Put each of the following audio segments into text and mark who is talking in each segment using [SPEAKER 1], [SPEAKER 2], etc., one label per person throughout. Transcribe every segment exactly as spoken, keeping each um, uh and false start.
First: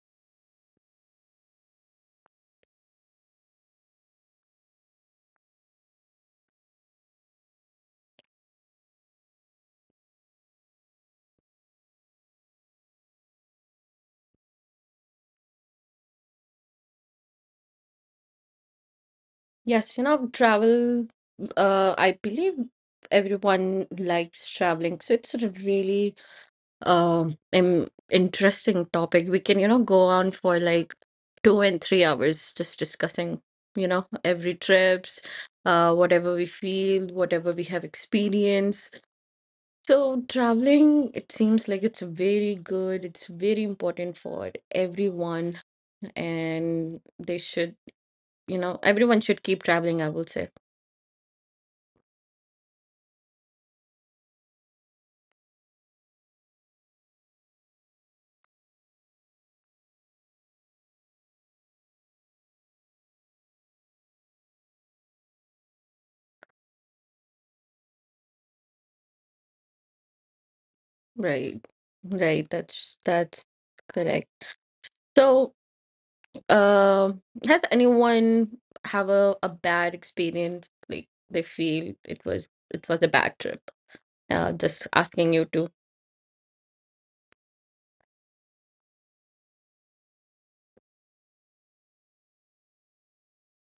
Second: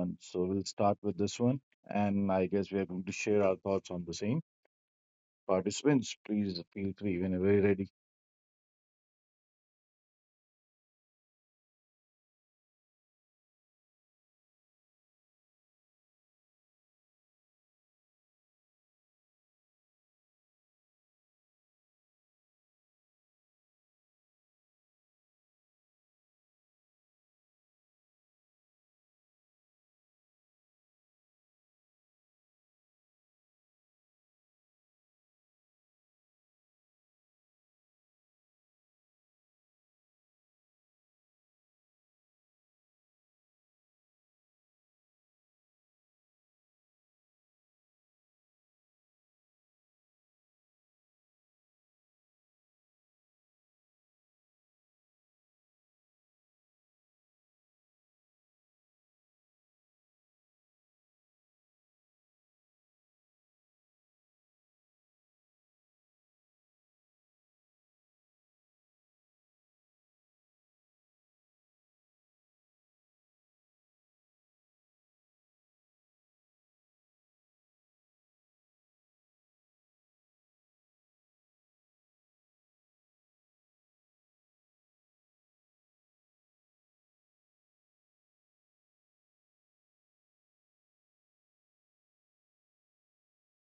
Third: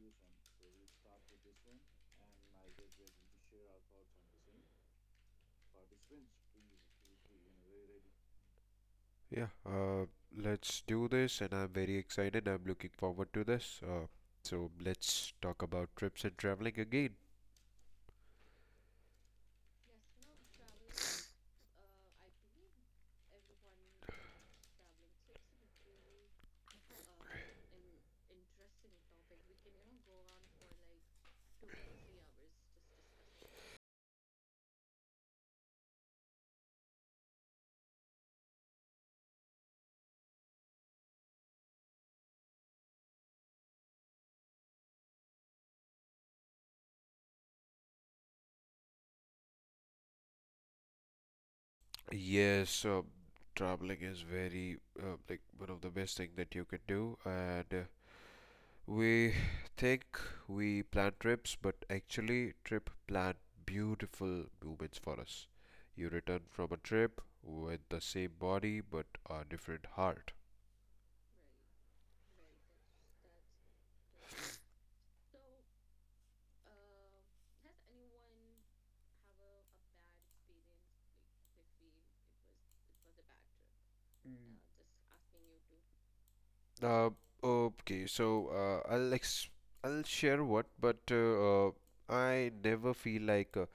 [SPEAKER 1] one, so we'll start with this one. And I guess we are going to share our thoughts on the same. Participants, please feel free whenever you're ready.
[SPEAKER 2] Yeah, uh, let's do this, and I'm very excited. I'm looking forward to this. Uh, so let's talk about trips and traveling again.
[SPEAKER 3] Yes, you know, travel, uh, I believe everyone likes traveling. So it's a really um im- interesting topic. We can, you know, go on for like two and three hours just discussing, you know, every trips, uh, whatever we feel, whatever we have experienced. So traveling, it seems like it's very good. It's very important for everyone, and they should, you know, everyone should keep traveling, I will say.
[SPEAKER 2] Yes, uh, Traveling is very uh, like one of the best thing that you can do, and uh, we think we plan trips, but actually, trip plan beautiful moments for us. You return from a trip with the same body but a different heart.
[SPEAKER 3] Right, right. That's that's correct. So, um, has anyone have a, a bad experience? Like they feel it was it was a bad trip. Uh, just asking you to.
[SPEAKER 2] Uh, okay, so uh, I'll ex I'll share what, but uh, uh, I never feel like uh,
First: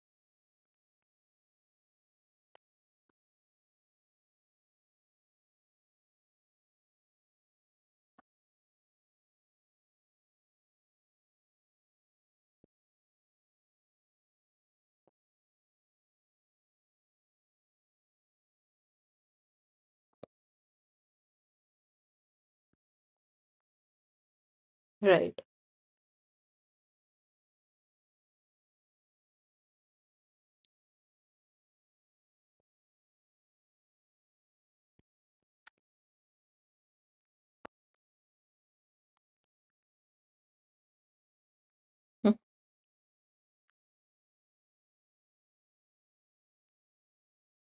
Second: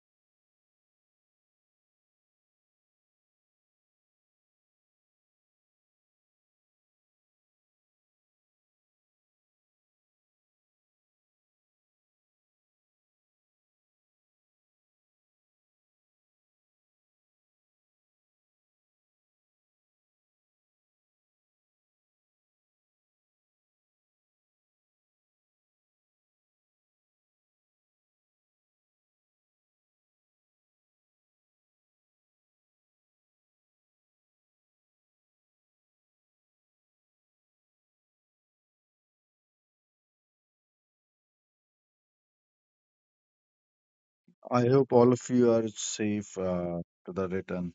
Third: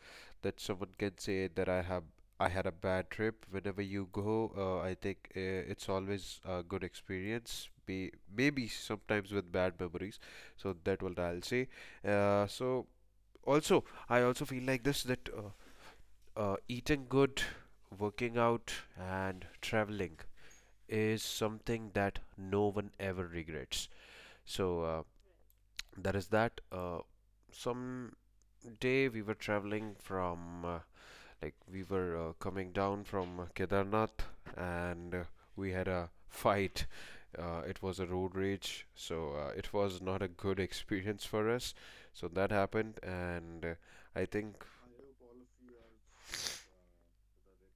[SPEAKER 2] that someone can say that I have I had a bad trip. Whenever you go, uh, I think uh, it's always a good experience. Be Maybe sometimes with bad memories, so that what I'll say. Uh, so also I also feel like this that uh, uh, eating good, working out, and traveling is something that no one ever regrets so uh,
[SPEAKER 3] Right.
[SPEAKER 2] that is that. Uh, some day we were traveling from uh, like we were uh, coming down from Kedarnath and uh, we had a fight. Uh, it was a road rage, so uh, it was not a good experience for us. So that happened, and uh, I think
[SPEAKER 1] I hope all of you are safe uh, to the return.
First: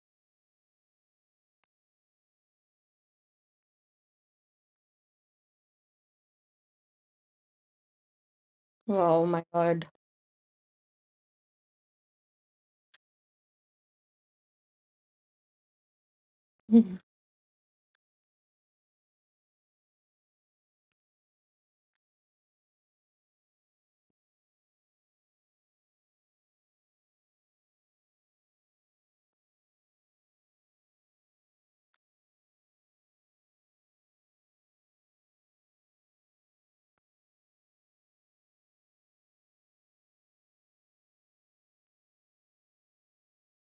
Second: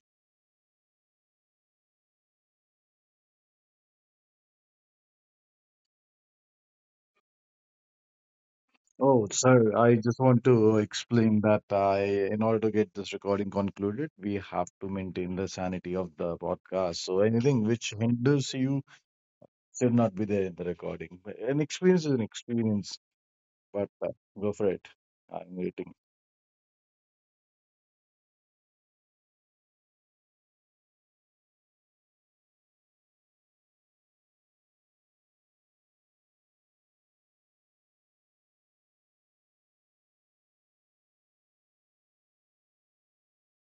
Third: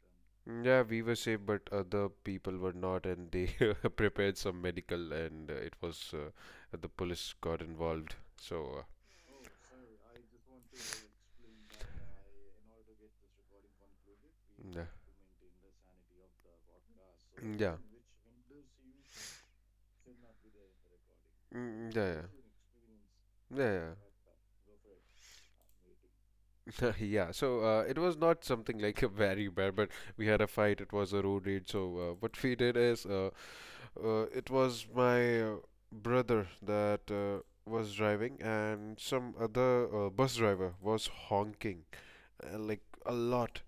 [SPEAKER 2] Mm. Yeah, we were safe, but other people were not, and they prepared some medical, and uh, it was uh, the police got involved. So, uh,
[SPEAKER 3] Wow,
[SPEAKER 1] Oh,
[SPEAKER 3] my
[SPEAKER 1] sir,
[SPEAKER 3] God.
[SPEAKER 1] I just want to explain that I, in order to get this recording concluded, we have
[SPEAKER 2] yeah,
[SPEAKER 1] to maintain the sanity of the podcast. So anything
[SPEAKER 2] yeah.
[SPEAKER 1] which hinders you should not be there in the recording. An
[SPEAKER 2] Mm,
[SPEAKER 1] experience
[SPEAKER 2] yeah,
[SPEAKER 1] is an
[SPEAKER 2] yeah,
[SPEAKER 1] experience.
[SPEAKER 2] yeah, yeah.
[SPEAKER 1] But uh, go for it. I'm waiting.
[SPEAKER 2] Yeah. So uh, it was not something like a very bad, but we had a fight. It was a road rage. So uh, what we did is, uh, Uh, it was my uh, brother that uh, was driving, and some other uh, bus driver was honking uh, like a lot.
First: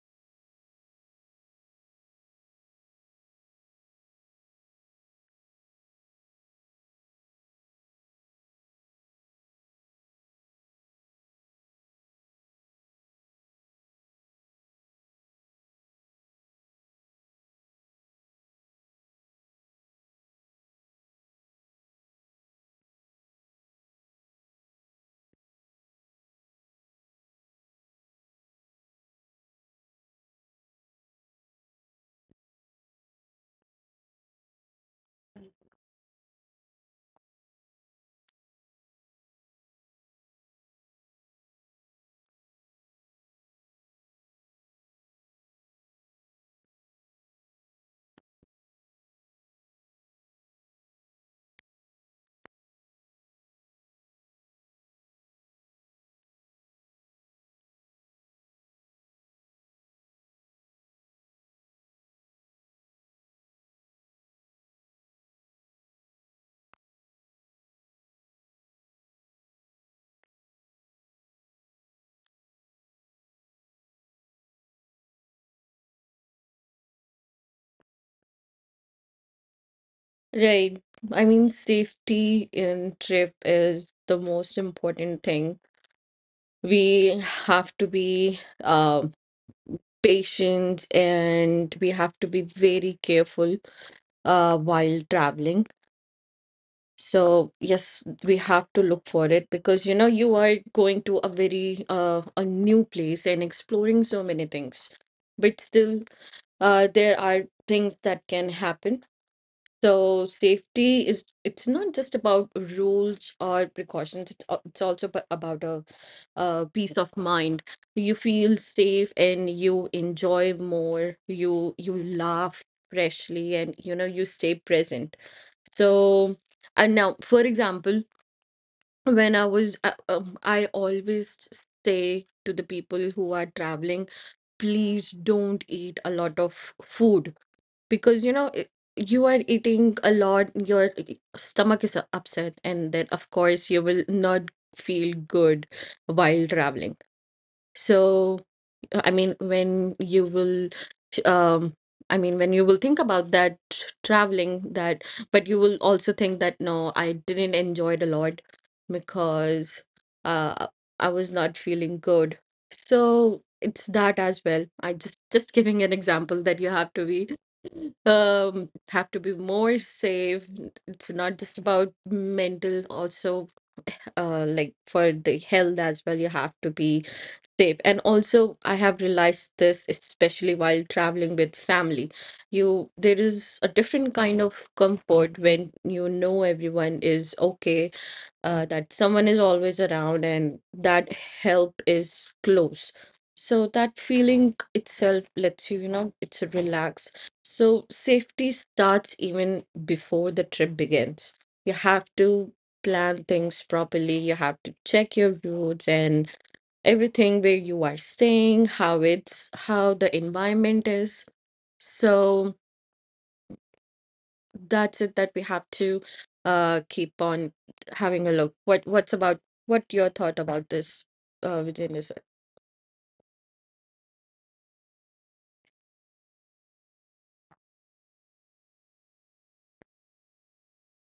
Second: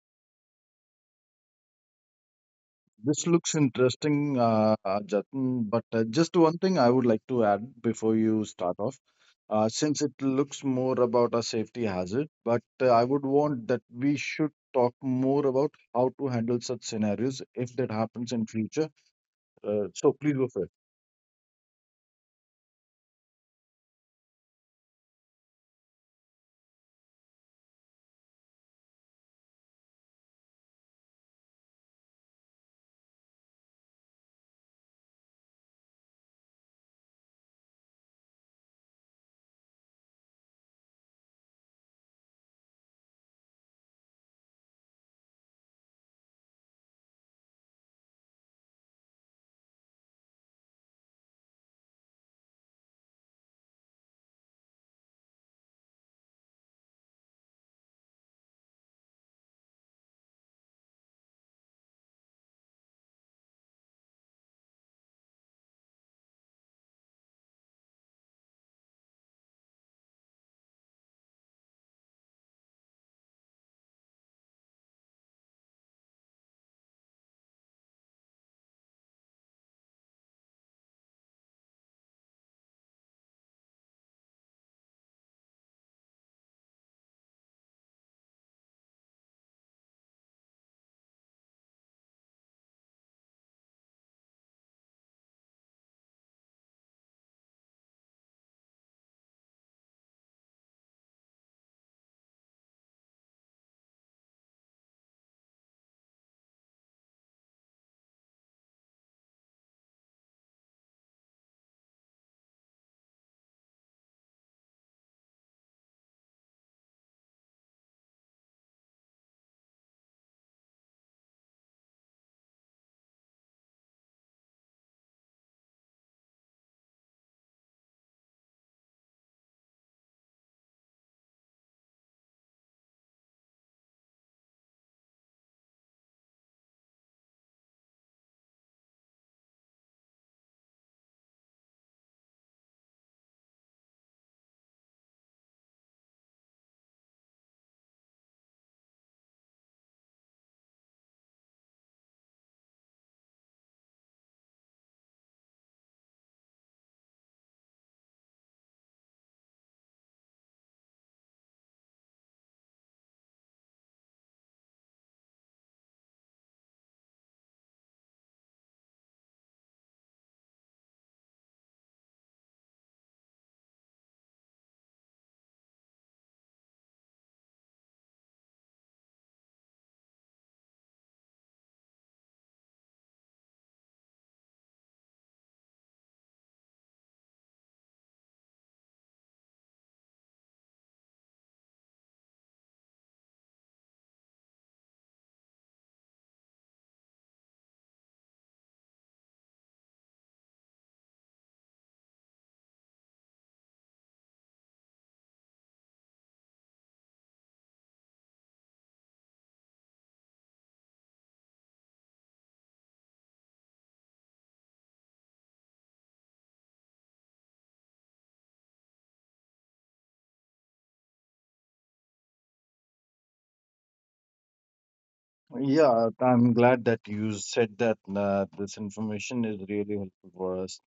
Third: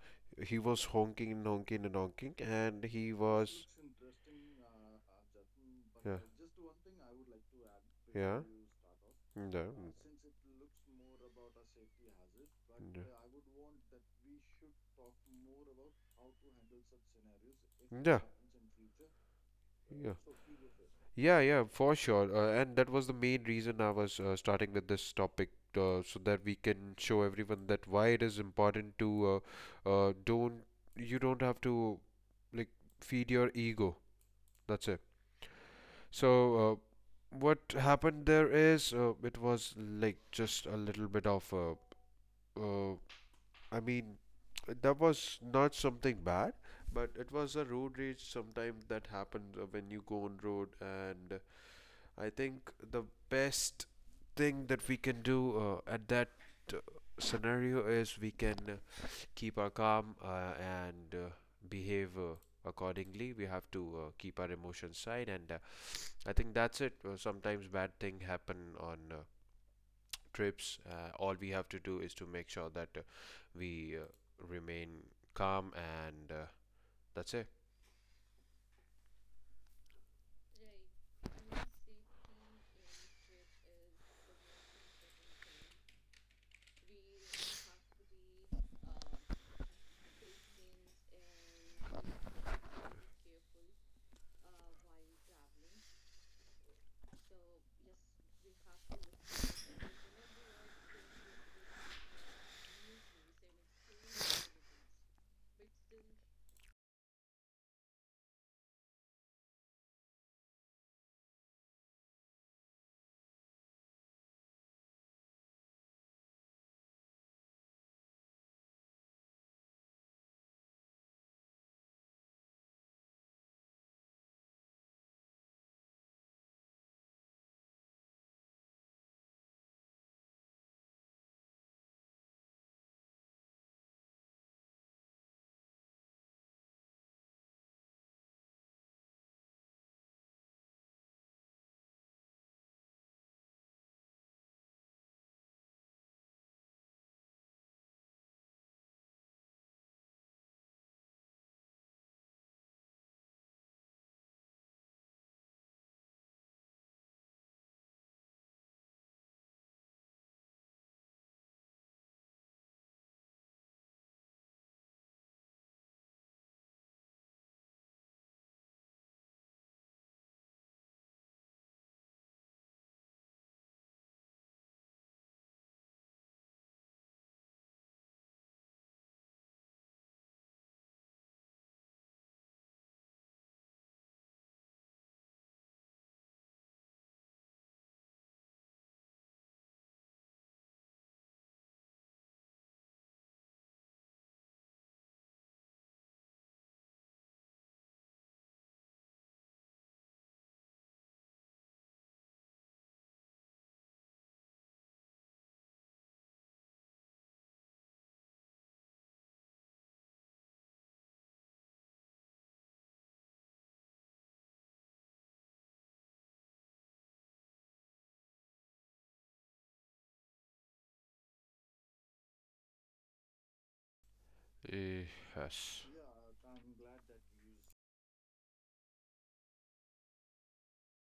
[SPEAKER 2] He was honking and honking and honking, and he
[SPEAKER 1] This looks
[SPEAKER 2] was.
[SPEAKER 1] interesting, uh, uh, Jatin. But uh,
[SPEAKER 2] Yeah.
[SPEAKER 1] just one thing I would like to add before
[SPEAKER 2] Yeah.
[SPEAKER 1] you start off.
[SPEAKER 2] Yeah.
[SPEAKER 1] Uh, since it looks more about a safety hazard, but uh, I would want that we should talk more about how to handle such scenarios if that
[SPEAKER 2] Yeah. Yeah.
[SPEAKER 1] happens in future. Uh,
[SPEAKER 2] Yeah.
[SPEAKER 1] so please go for it.
[SPEAKER 2] Yeah, yeah, for sure. Uh, and that was the main reason I was uh, starting with this topic, uh, so that we can show everyone that why it is important to uh, uh, don't you don't have to like feed your ego. That's it. So uh, what happened there is uh, it was like just a little bit of uh, uh, I mean that was not something bad, but it was a road rage sometime that happens uh, when you go on road, and I think the best thing that we can do uh, at that uh, scenario is we can uh, keep our calm uh, and uh, behave uh, accordingly. We have to uh, keep our emotions side, and uh, I think that's it. Uh, sometimes bad things happen on uh, trips. Uh, all we have to do is to make sure that uh, we uh, remain calm, and uh, that's it.
[SPEAKER 3] Right. I mean, safety in trip is the most important thing. We have to be uh, patient, and we have to be very careful uh, while traveling. So, yes, we have to look for it because, you know, you are going to a very uh, a new place and exploring so many things, but still uh, there are things that can happen. So safety is, it's not just about rules or precautions. It's al- it's also ab- about a, uh, peace of mind. You feel safe and you enjoy more. You you laugh freshly, and you know you stay present. So, and now, for example, when I was, uh, um, I always say to the people who are traveling, please don't eat a lot of food, because you know, i- you are eating a lot, your stomach is upset, and then, of course, you will not feel good while traveling. So, I mean, when you will, um, I mean, when you will think about that traveling, that, but you will also think that no, I didn't enjoy it a lot because, uh, I was not feeling good. So it's that as well. I just just giving an example that you have to be, um have to be more safe. It's not just about mental, also uh like for the health as well. You have to be safe. And also, I have realized this, especially while traveling with family, you, there is a different kind of comfort when you know everyone is okay, uh, that someone is always around and that help is close. So that feeling itself lets you, you know, it's a relax. So safety starts even before the trip begins. You have to plan things properly, you have to check your routes, and everything, where you are staying, how it's how the environment is. So that's it, that we have to uh keep on having a look. What what's about what your thought about this, uh Vijay?
[SPEAKER 2] Eh, yes.
[SPEAKER 1] Yeah, I'm glad that you said that uh, this information is really helpful for us.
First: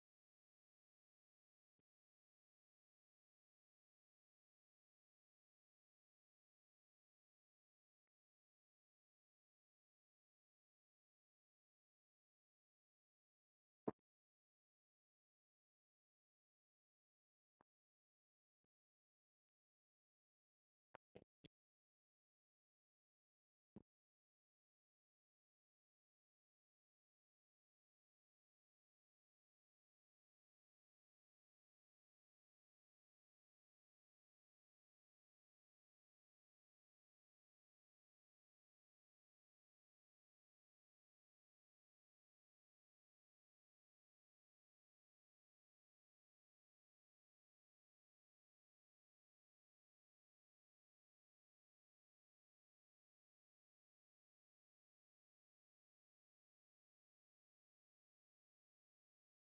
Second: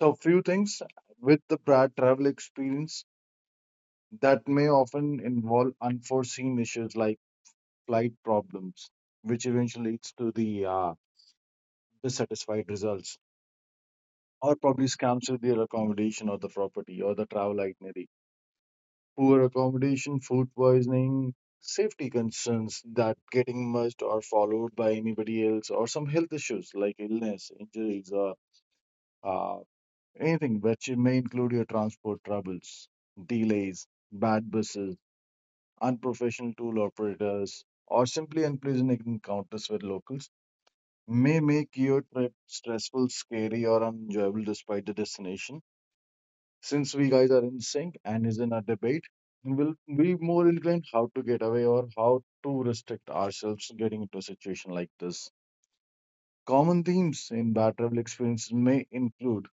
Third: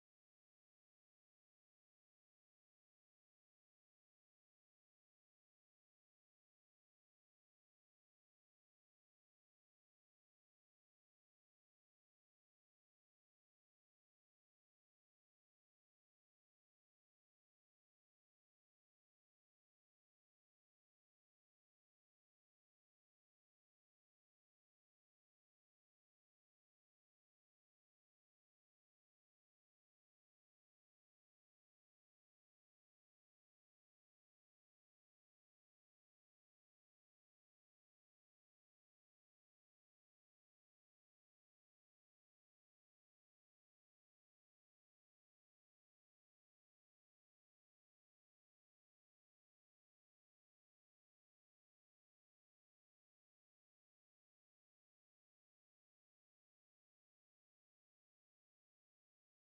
[SPEAKER 1] So, few things with the prior travel experience that may often involve unforeseen issues like flight problems, which eventually leads to the uh, dissatisfied results, or probably scams with their accommodation or the property or the travel itinerary, poor accommodation, food poisoning, safety concerns that getting missed or followed by anybody else, or some health issues like illness, injuries, or uh, anything which may include your transport troubles, delays, bad buses, unprofessional tool operators, or simply unpleasant encounters with locals may make your trip stressful, scary, or unenjoyable despite the destination. Since we guys are in sync and is in a debate, we'll be more inclined how to get away or how to restrict ourselves getting into a situation like this. Common themes in bad travel experiences may include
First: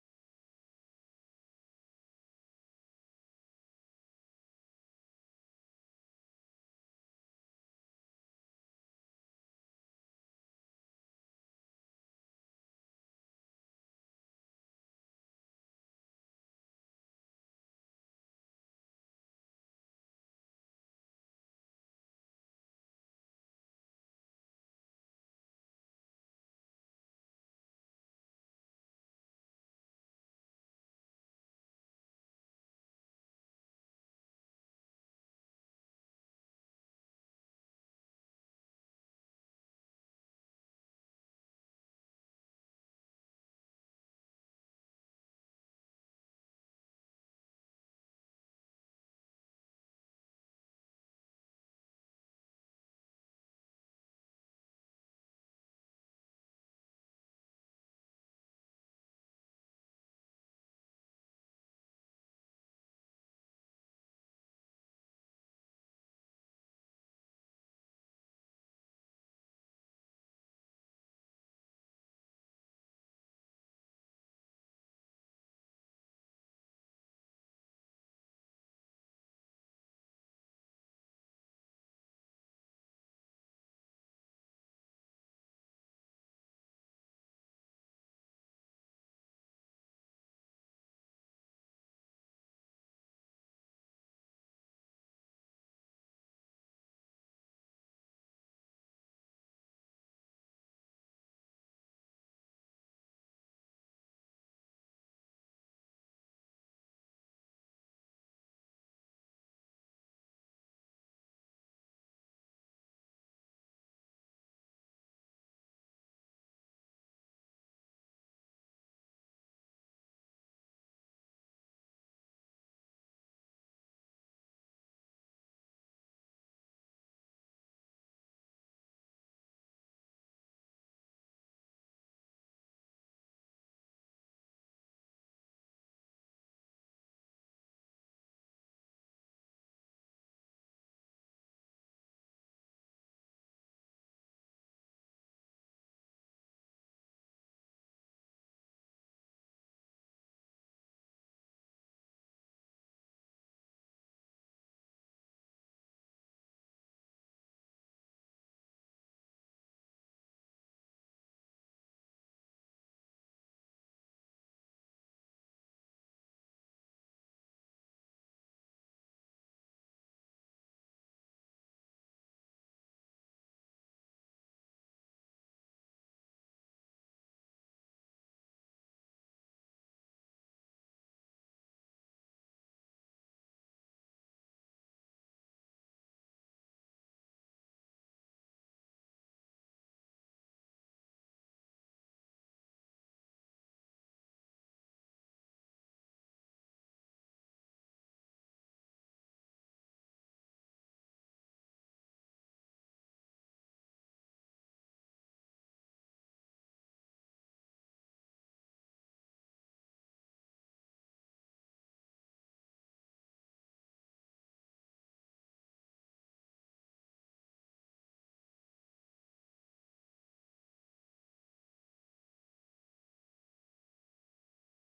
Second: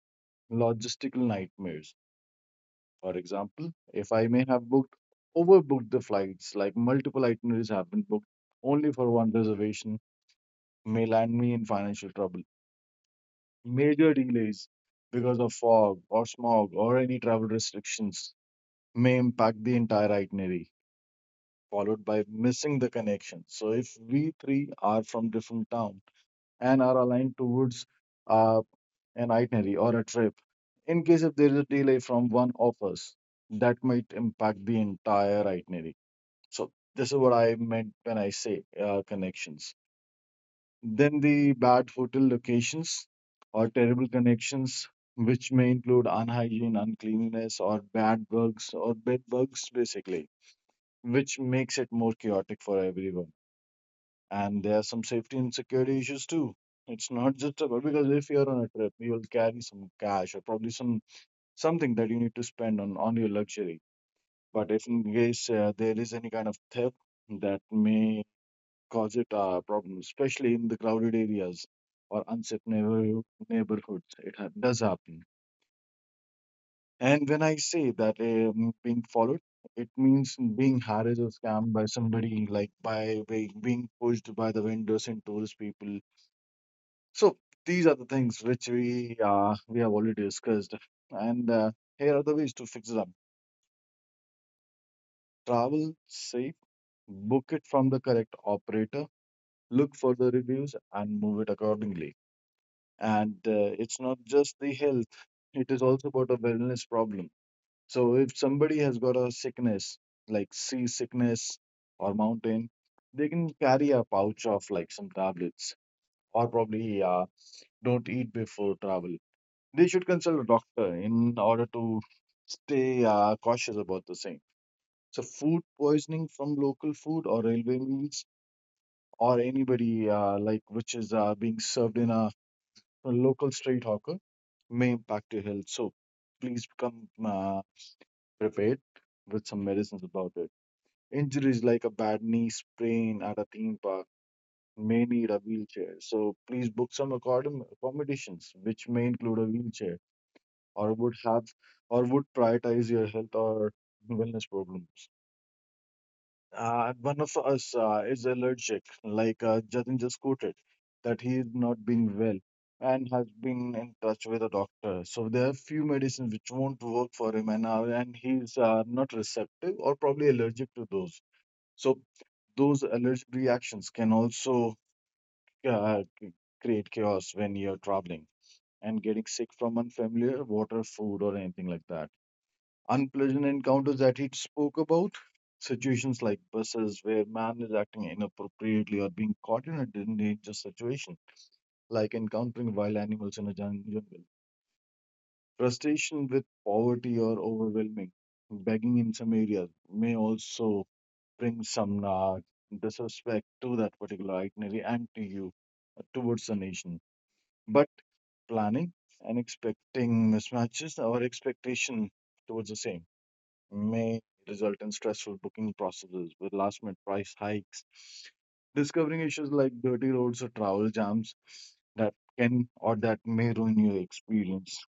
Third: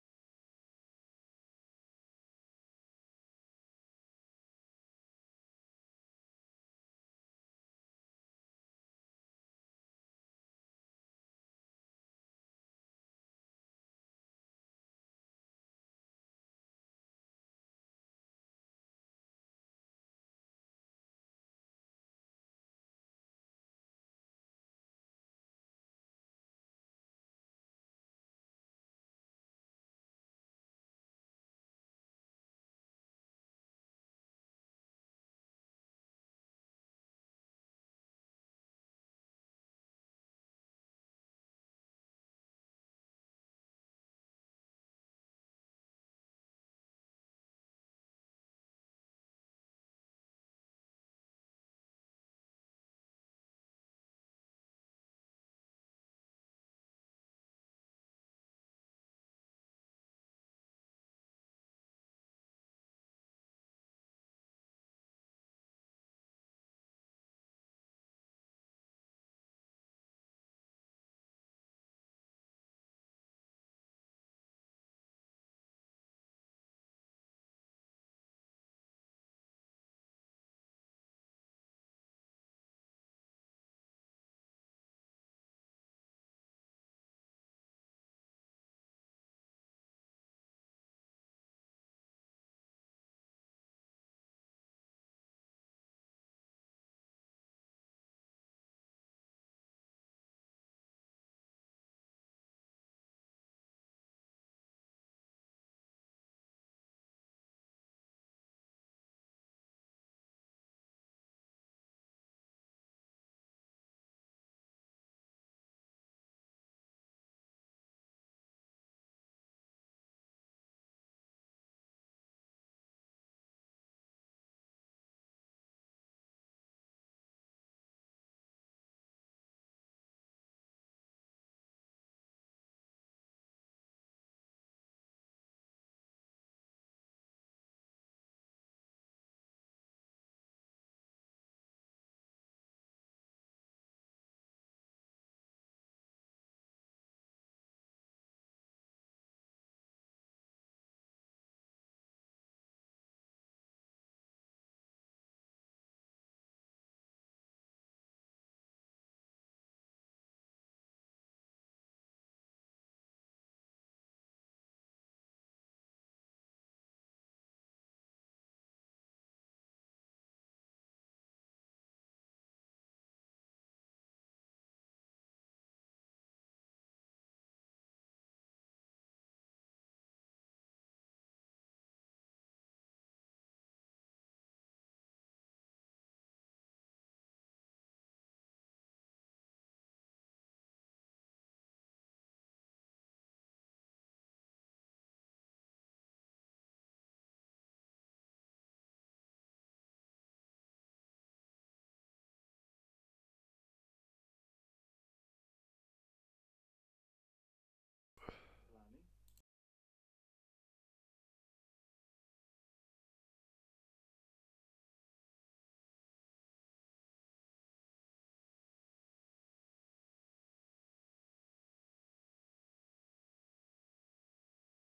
[SPEAKER 1] logistical nightmares. For example, if I may have booked, overbooked the flights, like multiple itineraries have been booked only for one reservation, may land me in financial trouble. Major delays because of fog or smog or any travel restrictions may impact the entire itinerary, followed by missing the connection. So if we three are from different town and are aligned towards uh, an itinerary or a trip, in case if there is a delay from one of us, that might impact the entire itinerary. So this is what I meant when I say uh, connections. Then the bad hotel locations or terrible connections, which may include unhygiene, uncleanliness, or bad bugs or bed bugs, basically, which makes it more chaotic for everyone. And there are some safety and security issues too. It's not just about, because if you're on a trip, you will carry some cash or probably some something that you need to spend on on your luxury. But if in case uh, there is any kind of theft that may cause it uh, problems, especially in the crowded areas or unsafe neighbor- neighborhoods. It ha- does happen. And when I say that um, being followed, it means being harassed or scammed by somebody, like by by being pushed by the vendors and tourist people. So these are the things which we uh, we have already discussed. And uh, here are the ways to fix it up. Travel safe, book it from the correct operator, look for the reviews, and move it accordingly. and uh, it's not just the health, it is also about a wellness problem. So if somebody has got a sickness like sea sickness or mountain, they can carry a pouch of like some tablets, or probably uh, don't eat before travel. They should consult a doctor in order to stay uh, cautious about the same. So food poisoning from local food or railway meals, or anybody uh, like which is uh, being served in a, a local street hawker, may impact your health. So please come uh, prepared with some medicines about it. Injuries like a bad knee sprain at a theme park may need a wheelchair. So please book some accordam- accommodations which may include a wheelchair, or would have, or would prioritize your health or wellness problems. Uh, one of us uh, is allergic, like uh, Jatin just quoted, that he is not being well and has been in touch with a doctor. So there are few medicines which won't work for him, and uh, and he's uh, not receptive or probably allergic to those. So those allergic reactions can also uh, c- create chaos when you're traveling and getting sick from unfamiliar water, food, or anything like that. Unpleasant encounters that he spoke about, situations like buses where man is acting inappropriately or being caught in a dangerous situation, like encountering wild animals in a jun- jungle. Frustration with poverty or overwhelming begging in some areas may also bring some nag, disrespect to that particular itinerary and to you uh, towards the nation. But planning and expecting mismatches our expectation towards the same may result in stressful booking processes with last minute price hikes, discovering issues like dirty roads or travel jams that can, or that may ruin your experience.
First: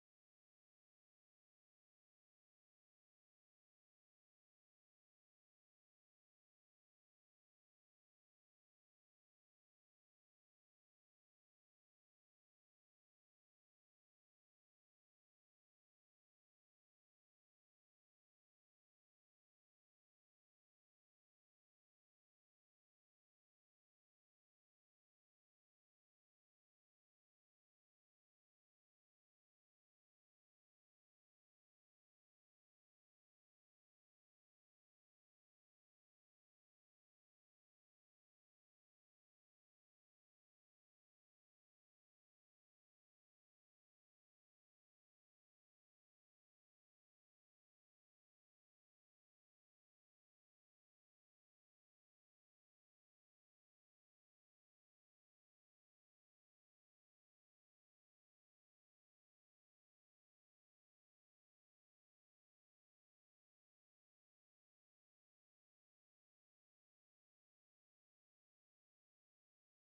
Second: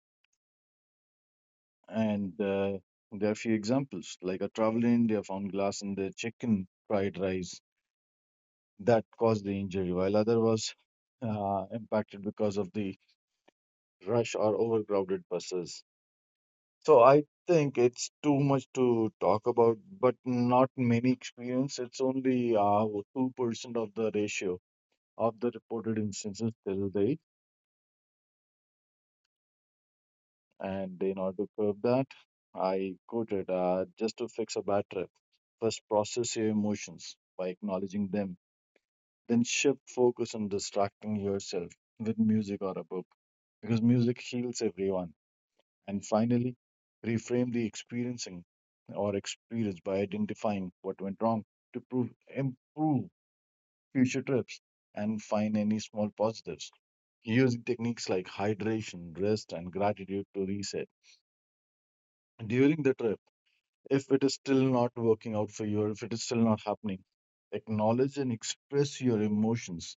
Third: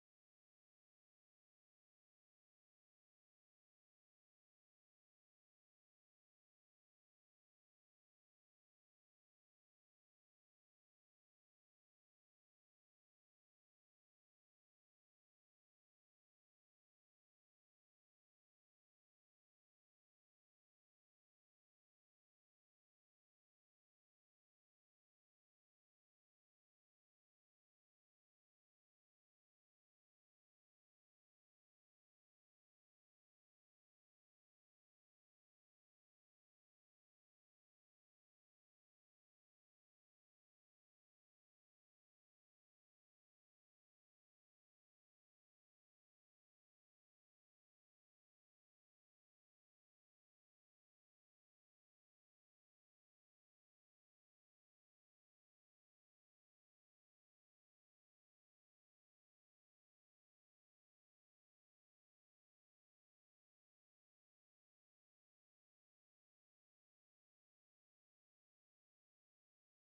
[SPEAKER 1] And uh, there are a few examples, like a traveler in India found glass in their chicken fried rice that caused the injury, while other was uh, impacted because of the rush or overcrowded buses. So I think it's too much to talk about, but not many experience. It's only uh, two percent of the ratio of the reported instances till date. And in order to curb that, I quoted uh, just to fix a bad trip, first process your emotions by acknowledging them, then shift focus on distracting yourself with music or a book, because music heals everyone. And finally, reframe the experiencing or experience by identifying what went wrong to prove, improve future trips, and find any small positives, using techniques like hydration, rest, and gratitude to reset. During the trip, if it is still not working out for you, or if it is still not happening, acknowledge and express your emotions.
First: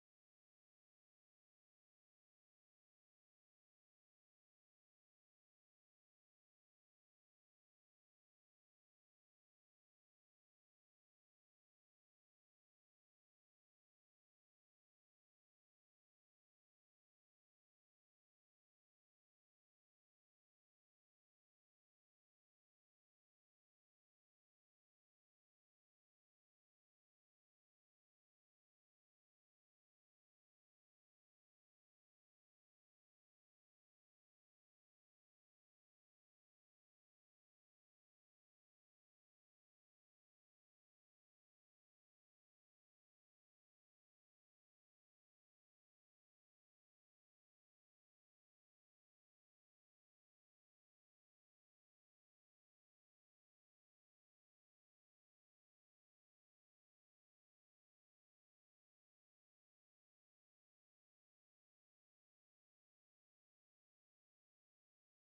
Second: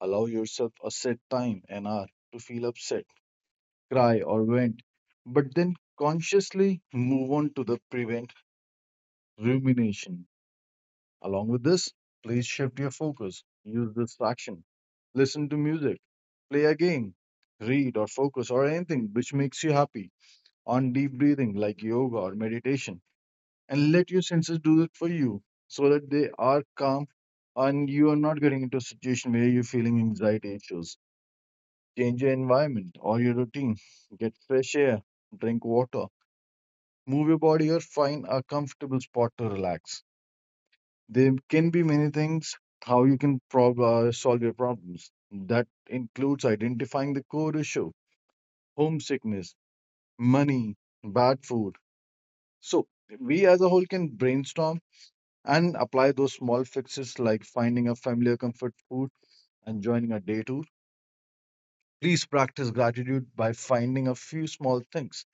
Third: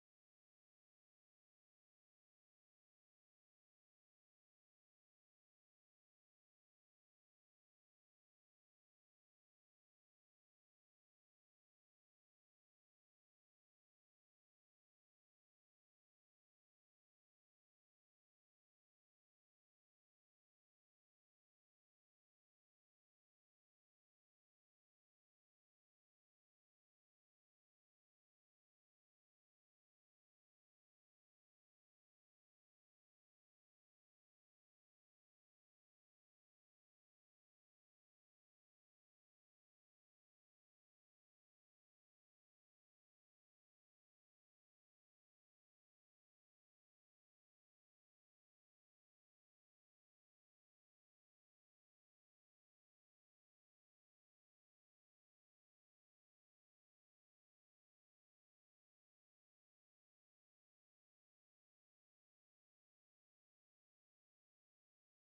[SPEAKER 1] Allow yourself a set time and hour to feel upset, cry, or vent, but then consciously move on to the prevention rumination. Along with this, please shift your focus, use distraction, listen to music, play a game, read or focus or anything which makes you happy, on deep breathing like yoga or meditation, and let your senses do it for you so that they are calm and you are not getting into a situation where you're feeling anxiety issues. Change your environment or your routine, get fresh air, drink water, move your body, or find a comfortable spot to relax. There can be many things how you can prob- uh, solve your problems. That includes identifying the core issue, homesickness, money, bad food. So, we as a whole can brainstorm and apply those small fixes like finding a familiar comfort food and joining a day tour. Please practice gratitude by finding a few small things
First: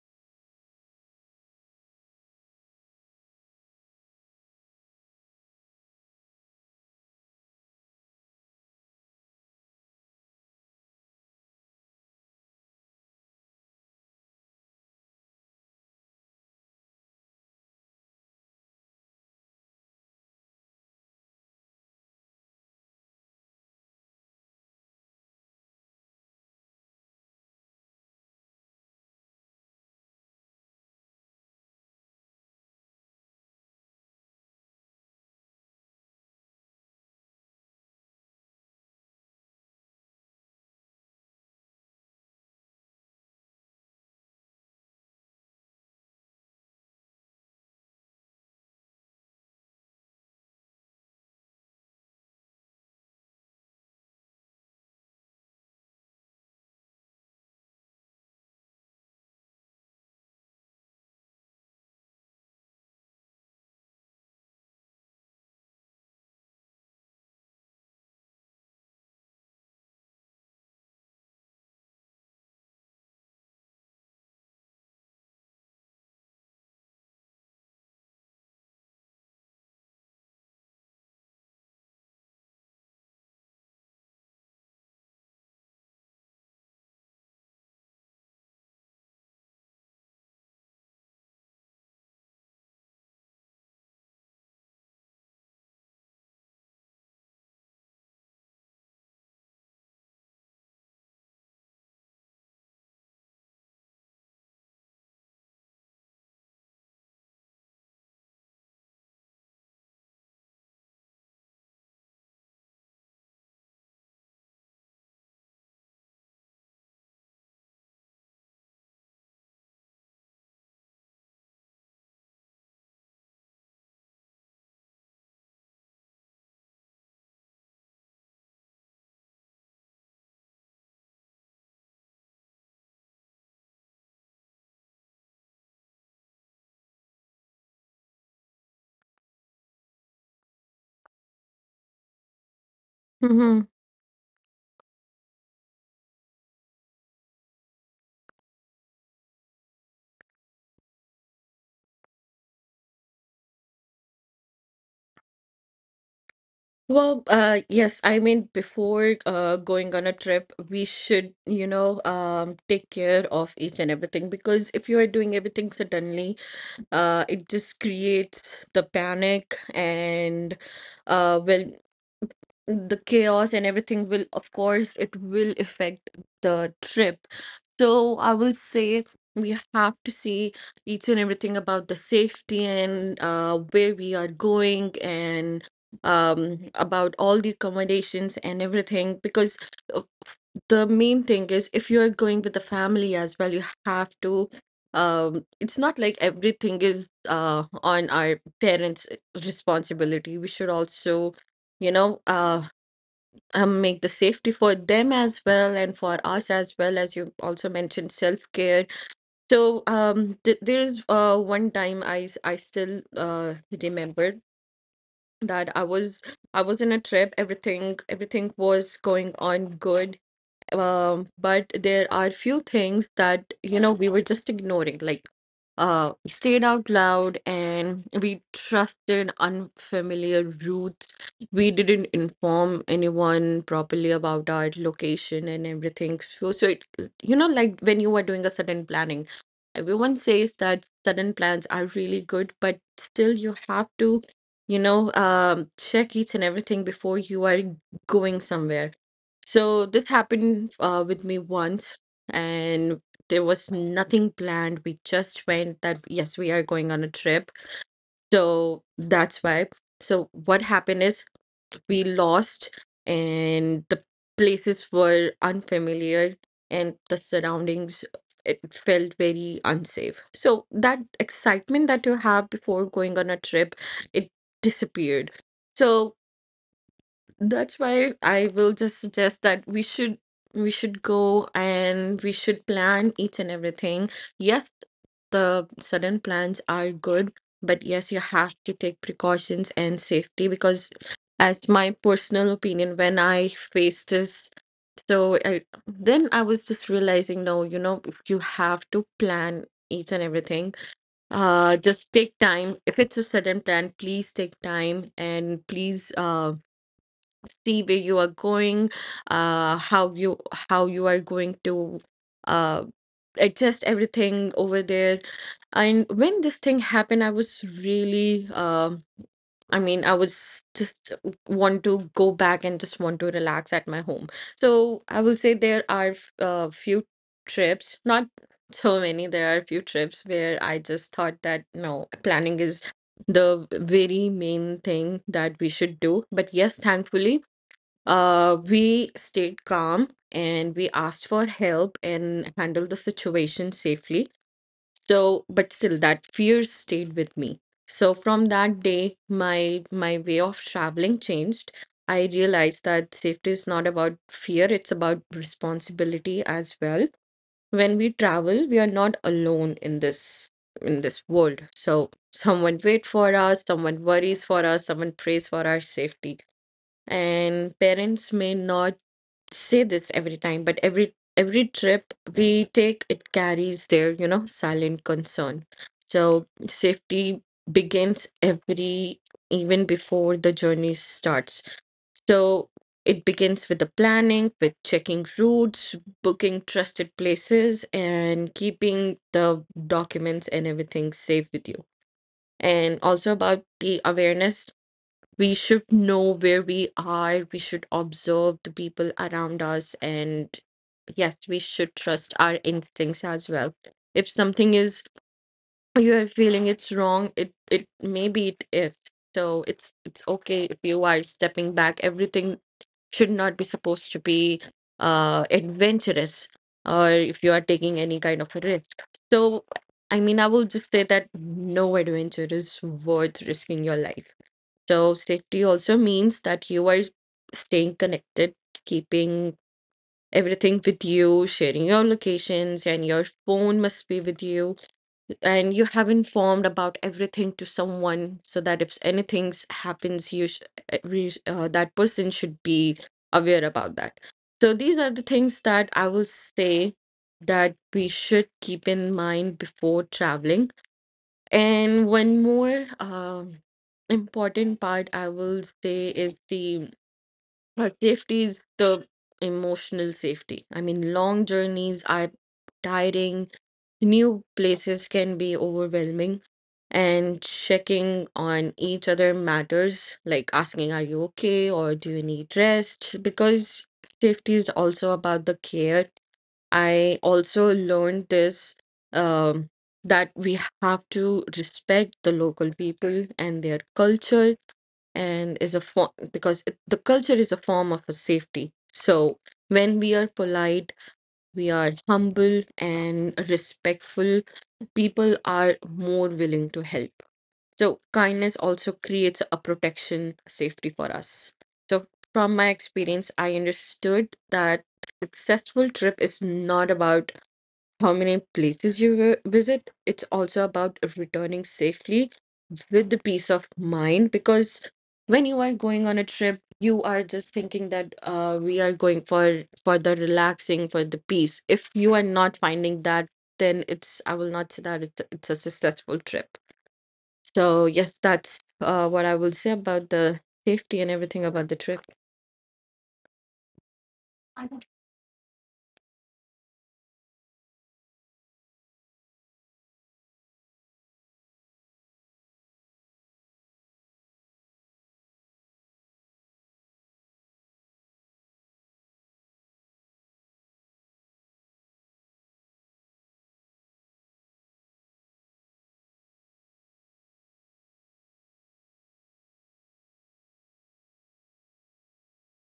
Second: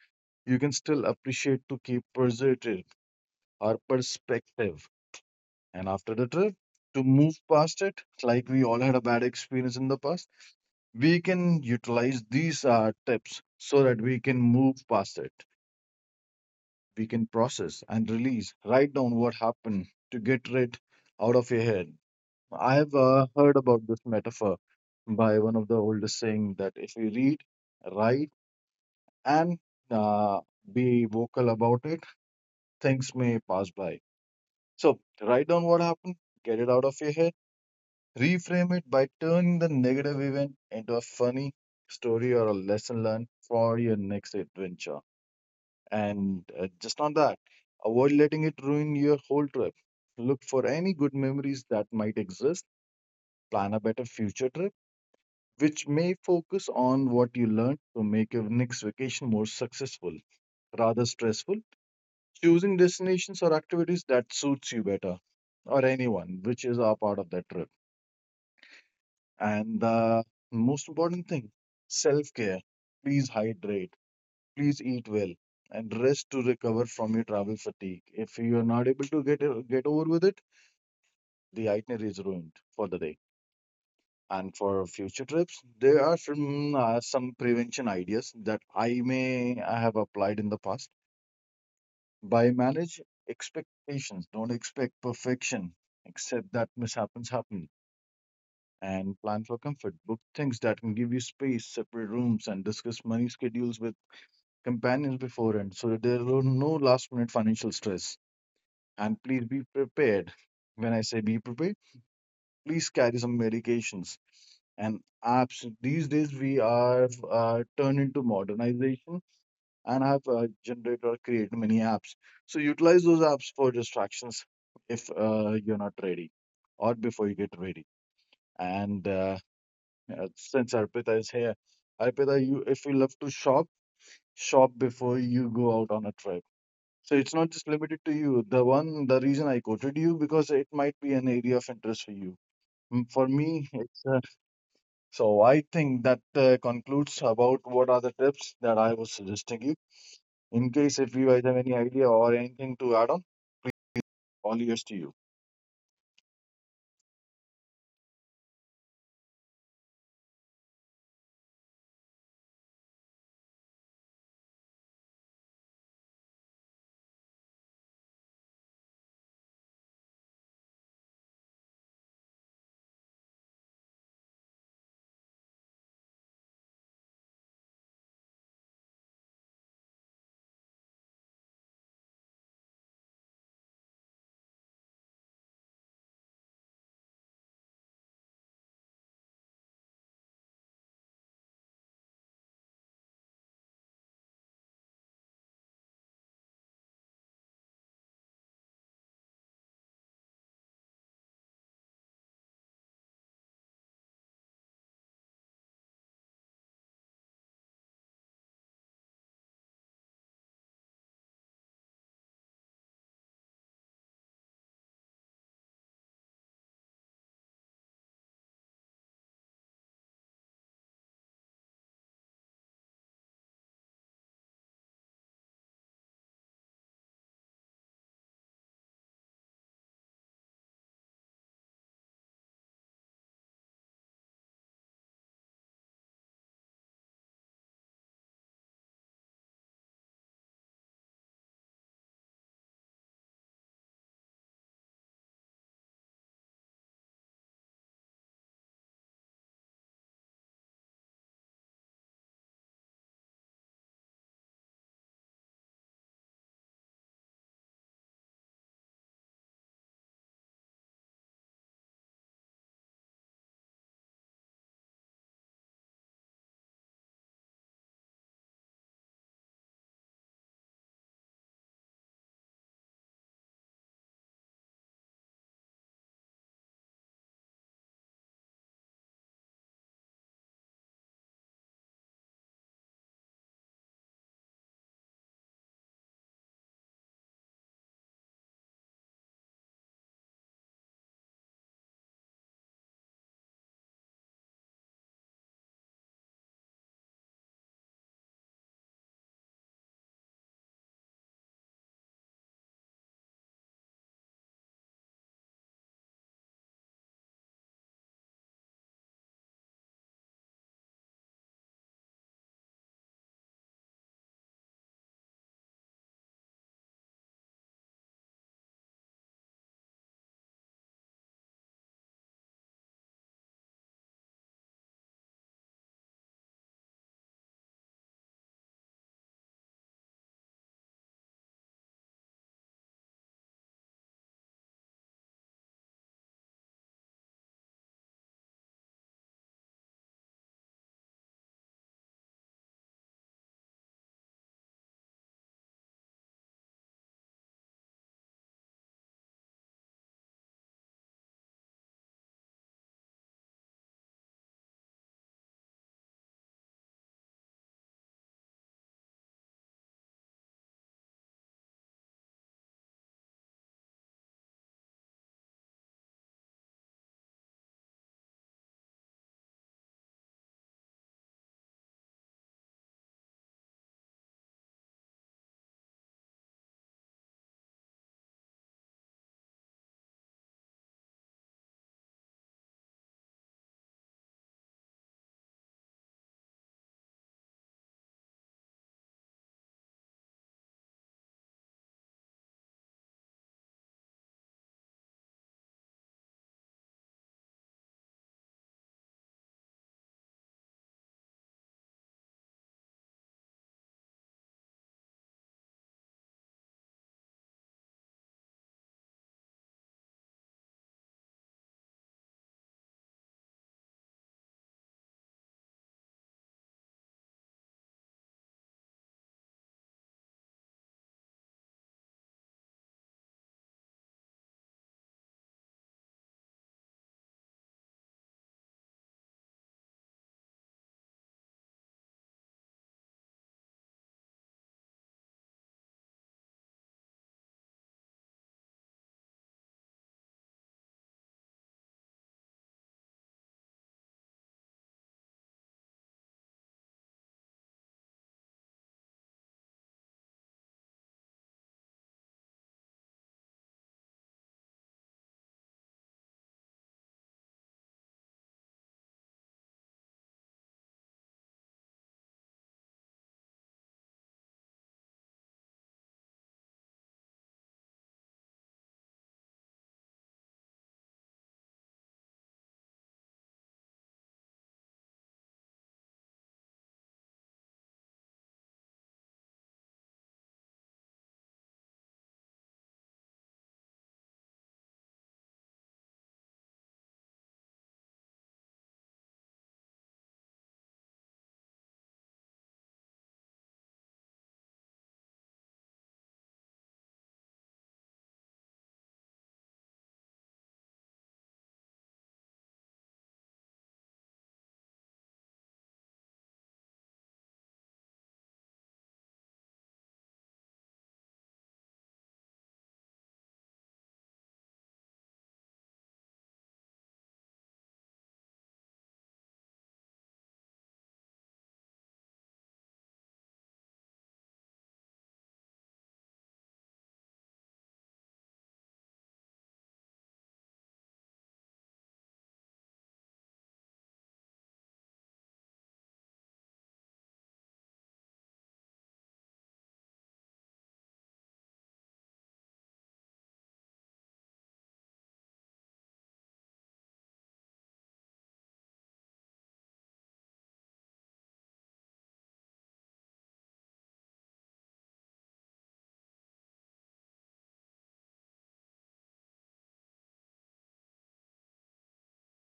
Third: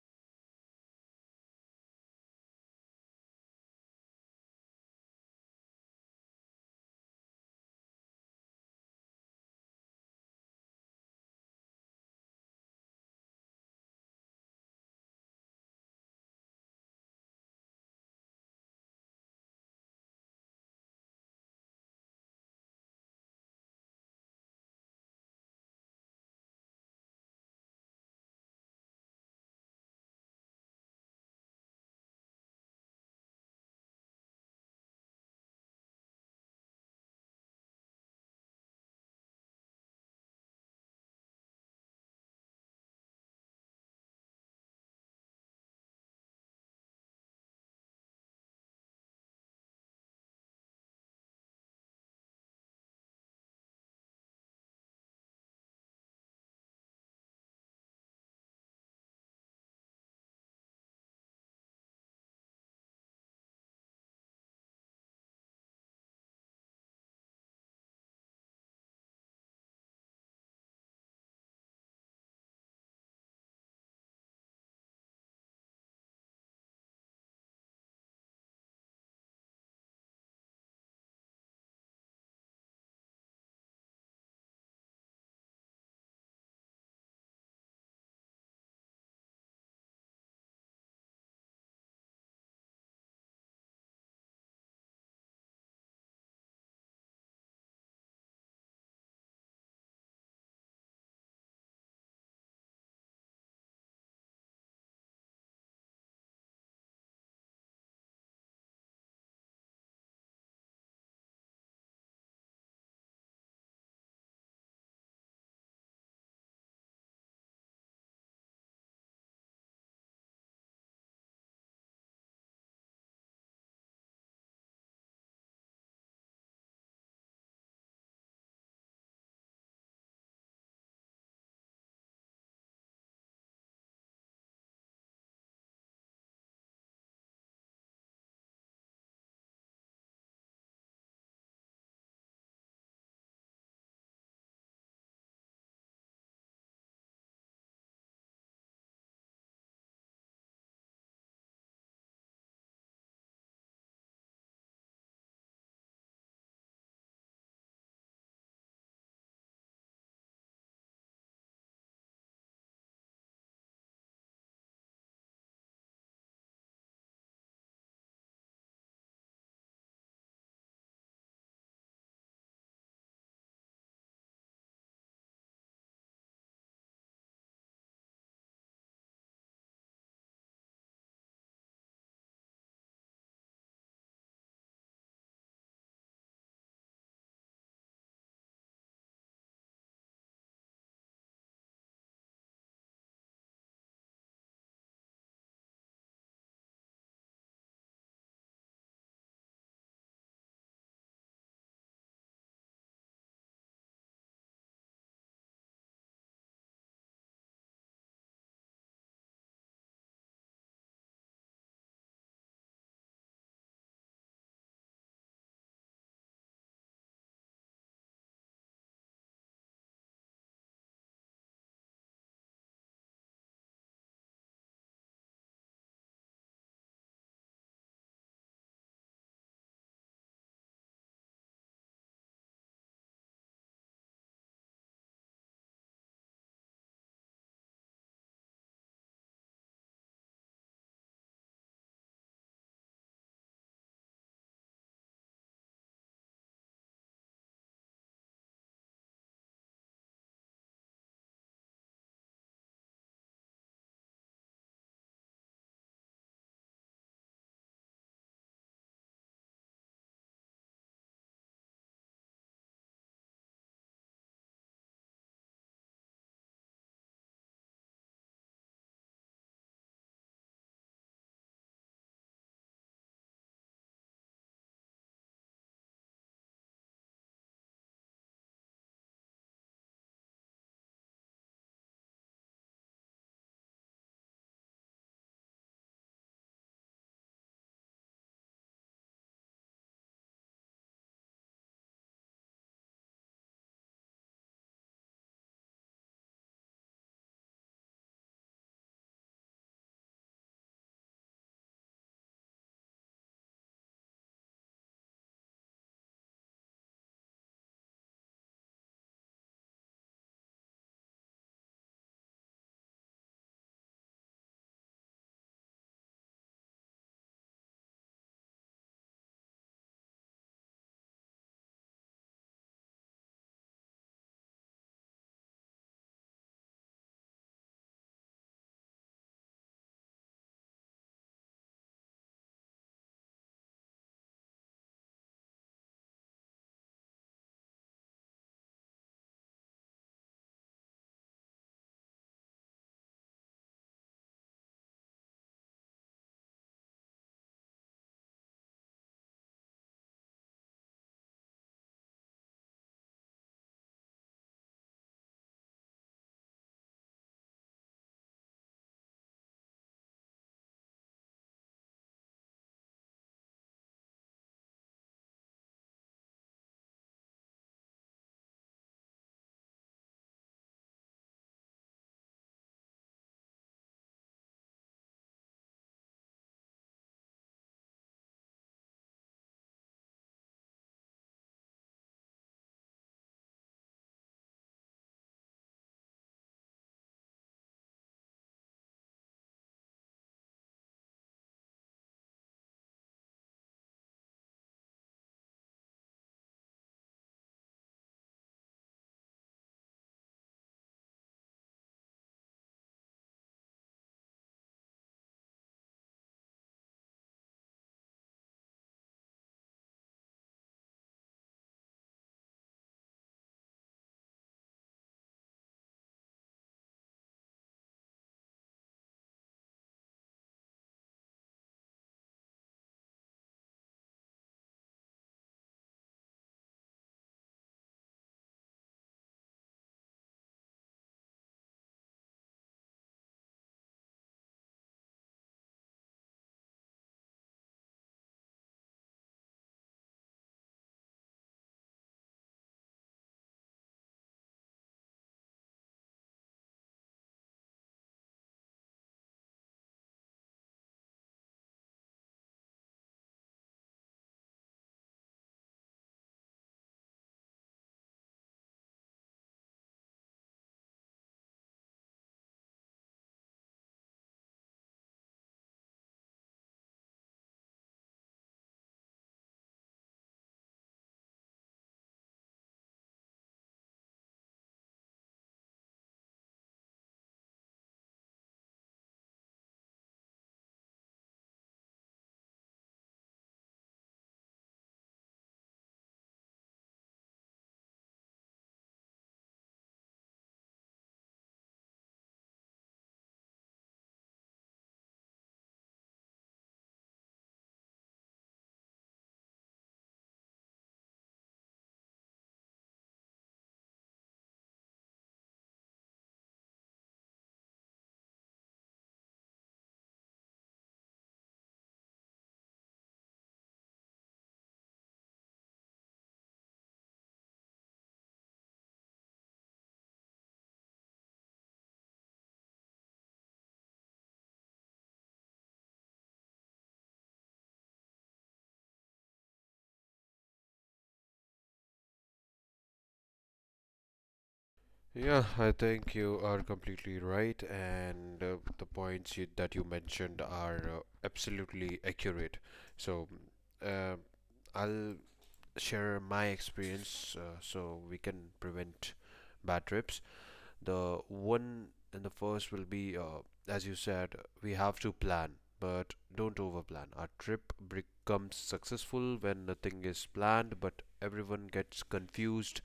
[SPEAKER 1] you can still appreciate to keep preservative or perspective. And after the trip, to move past it, like we all had a bad experience in the past, we can utilize these uh, tips so that we can move past it. We can process and release, write down what happened to get it out of your head. I have uh, heard about this metaphor by one of the oldest saying that if you read, write, and uh, be vocal about it, things may pass by. So write down what happened, get it out of your head. Reframe it by turning the negative event into a funny story or a lesson learned for your next adventure. And uh, just on that, avoid letting it ruin your whole trip. Look for any good memories that might exist. Plan a better future trip, which may focus on what you learned to make your next vacation more successful rather stressful. Choosing destinations or activities that suits you better, or anyone, which is a part of that trip. And the most important thing, self care. Please hydrate, please eat well, and rest to recover from your travel fatigue. If you are not able to get get over with it, the itinerary is ruined for the day. And for future trips, there are some uh, some prevention ideas that I may I have applied in the past. By manage expectations, don't expect perfection. Accept that mishaps happen, and plan for comfort. Book things that can give you space, separate rooms, and discuss money schedules with companions beforehand so that there are no last minute financial stress. And please be prepared. When I say be prepared, please carry some medications and apps. These days, we are uh, turned into modernization and have uh, generated or created many apps. So utilize those apps for distractions if uh, you're not ready or before you get ready. And uh, yeah, since Arpita is here, Arpita, you if you love to shop, shop before you go out on a trip. So it's not just limited to you. The one, the reason I quoted you, because it might be an area of interest for you. Mm, for me,
[SPEAKER 3] Mm-hmm.
[SPEAKER 1] it's uh, so I think that uh, concludes about what are the tips that I was suggesting you. In case if you guys have any idea or anything to add on, all ears to you.
[SPEAKER 3] Well, uh yes, I mean, before uh going on a trip, we should, you know, um take care of each and everything, because if you are doing everything suddenly, uh it just creates the panic and, uh well, the chaos, and everything will, of course, it will affect the trip. So I will say we have to see each and everything about the safety and, uh, where we are going and, um, about all the accommodations and everything, because uh, the main thing is, if you're going with the family as well, you have to. Um, it's not like everything is uh on our parents' responsibility. We should also, you know, uh, um, make the safety for them as well and for us as well, as you also mentioned, self-care. So um th- there's uh one time i s- I still uh remembered that i was I was in a trip, everything everything was going on good, um, but there are few things that, you know, we were just ignoring. Like, uh, we stayed out loud and we trusted unfamiliar routes. We didn't inform anyone properly about our location and everything. So, so it, you know, like when you are doing a sudden planning, everyone says that sudden plans are really good, but still you have to, you know, um, check each and everything before you are going somewhere. So this happened uh, with me once, and there was nothing planned. We just went that, yes, we are going on a trip. So that's why. So what happened is we lost, and the places were unfamiliar, and the surroundings, it felt very unsafe. So that excitement that you have before going on a trip, it disappeared. So that's why I will just suggest that we should, we should go and we should plan each and everything. Yes, the sudden plans are good, but yes, you have to take precautions and safety, because as my personal opinion, when I faced this, so I, then I was just realizing, no, you know, you have to plan each and everything. Uh, just take time. If it's a sudden plan, please take time and please, um see where you are going, uh, how you, how you are going to uh, adjust everything over there. And when this thing happened, I was really, um I mean, I was just want to go back and just want to relax at my home. So I will say there are a few trips, not so many. There are a few trips where I just thought that no, planning is the very main thing that we should do. But yes, thankfully, uh, we stayed calm and we asked for help and handled the situation safely. So, but still, that fear stayed with me. So from that day, my my way of traveling changed. I realized that safety is not about fear, it's about responsibility as well. When we travel, we are not alone in this in this world. So someone wait for us, someone worries for us, someone prays for our safety, and parents may not say this every time, but every every trip we take, it carries their, you know, silent concern. So safety begins every, even before the journey starts. So it begins with the planning, with checking routes, booking trusted places, and keeping the documents and everything safe with you. And also about the awareness, we should know where we are, we should observe the people around us, and yes, we should trust our instincts as well. If something is, you are feeling it's wrong, it it maybe it is. So it's it's okay if you are stepping back. Everything should not be supposed to be uh adventurous, or if you are taking any kind of a risk. So I mean, I will just say that no adventure is worth risking your life. So safety also means that you are staying connected, keeping everything with you, sharing your locations, and your phone must be with you. And you have informed about everything to someone, so that if anything s- happens, you sh- uh, re- uh, that person should be aware about that. So these are the things that I will say that we should keep in mind before traveling. And one more um important part I will say is the, uh, safety is the emotional safety. I mean, long journeys are tiring, new places can be overwhelming, and checking on each other matters, like asking, "Are you okay?" or "Do you need rest?" Because safety is also about the care. I also learned this, um, that we have to respect the local people and their culture, and is a form, because it, the culture is a form of a safety. So when we are polite, we are humble and respectful, people are more willing to help. So kindness also creates a protection safety for us. So from my experience, I understood that successful trip is not about how many places you vi- visit. It's also about returning safely with the peace of mind, because when you are going on a trip, you are just thinking that, uh, we are going for, for the relaxing, for the peace. If you are not finding that, then it's, I will not say that it's, it's a successful trip. So yes, that's uh, what I will say about the safety and everything about the trip.
[SPEAKER 2] Yeah, I think you are completely right, and uh, the points you, that you mentioned are uh, absolutely accurate. So, uh, I'll share my experience uh, so we can prevent bad trips. The one and the first will be, uh, as you said, we have to plan, but don't overplan. Our trip becomes successful when nothing is planned, but everyone gets confused,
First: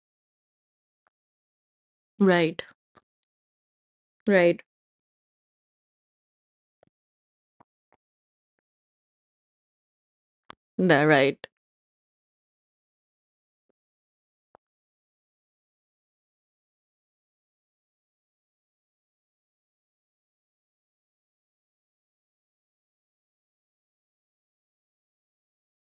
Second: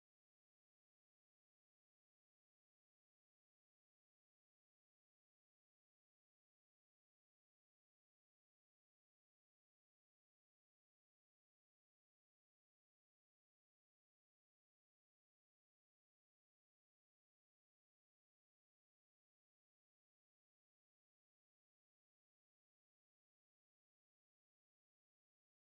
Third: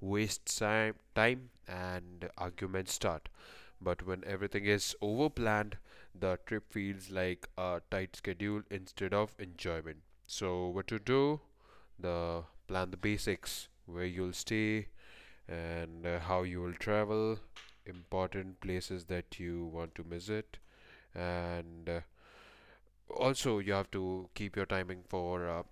[SPEAKER 2] wastes si- time, and
[SPEAKER 3] Right,
[SPEAKER 2] arguments start. But when
[SPEAKER 3] right,
[SPEAKER 2] everything is over planned, the trip feels like a tight schedule instead of enjoyment. So, what
[SPEAKER 3] the
[SPEAKER 2] to
[SPEAKER 3] right,
[SPEAKER 2] do? The plan the basics where you'll stay and uh, how you will travel, important places that you want to visit, and uh, also you have to keep your timing for uh,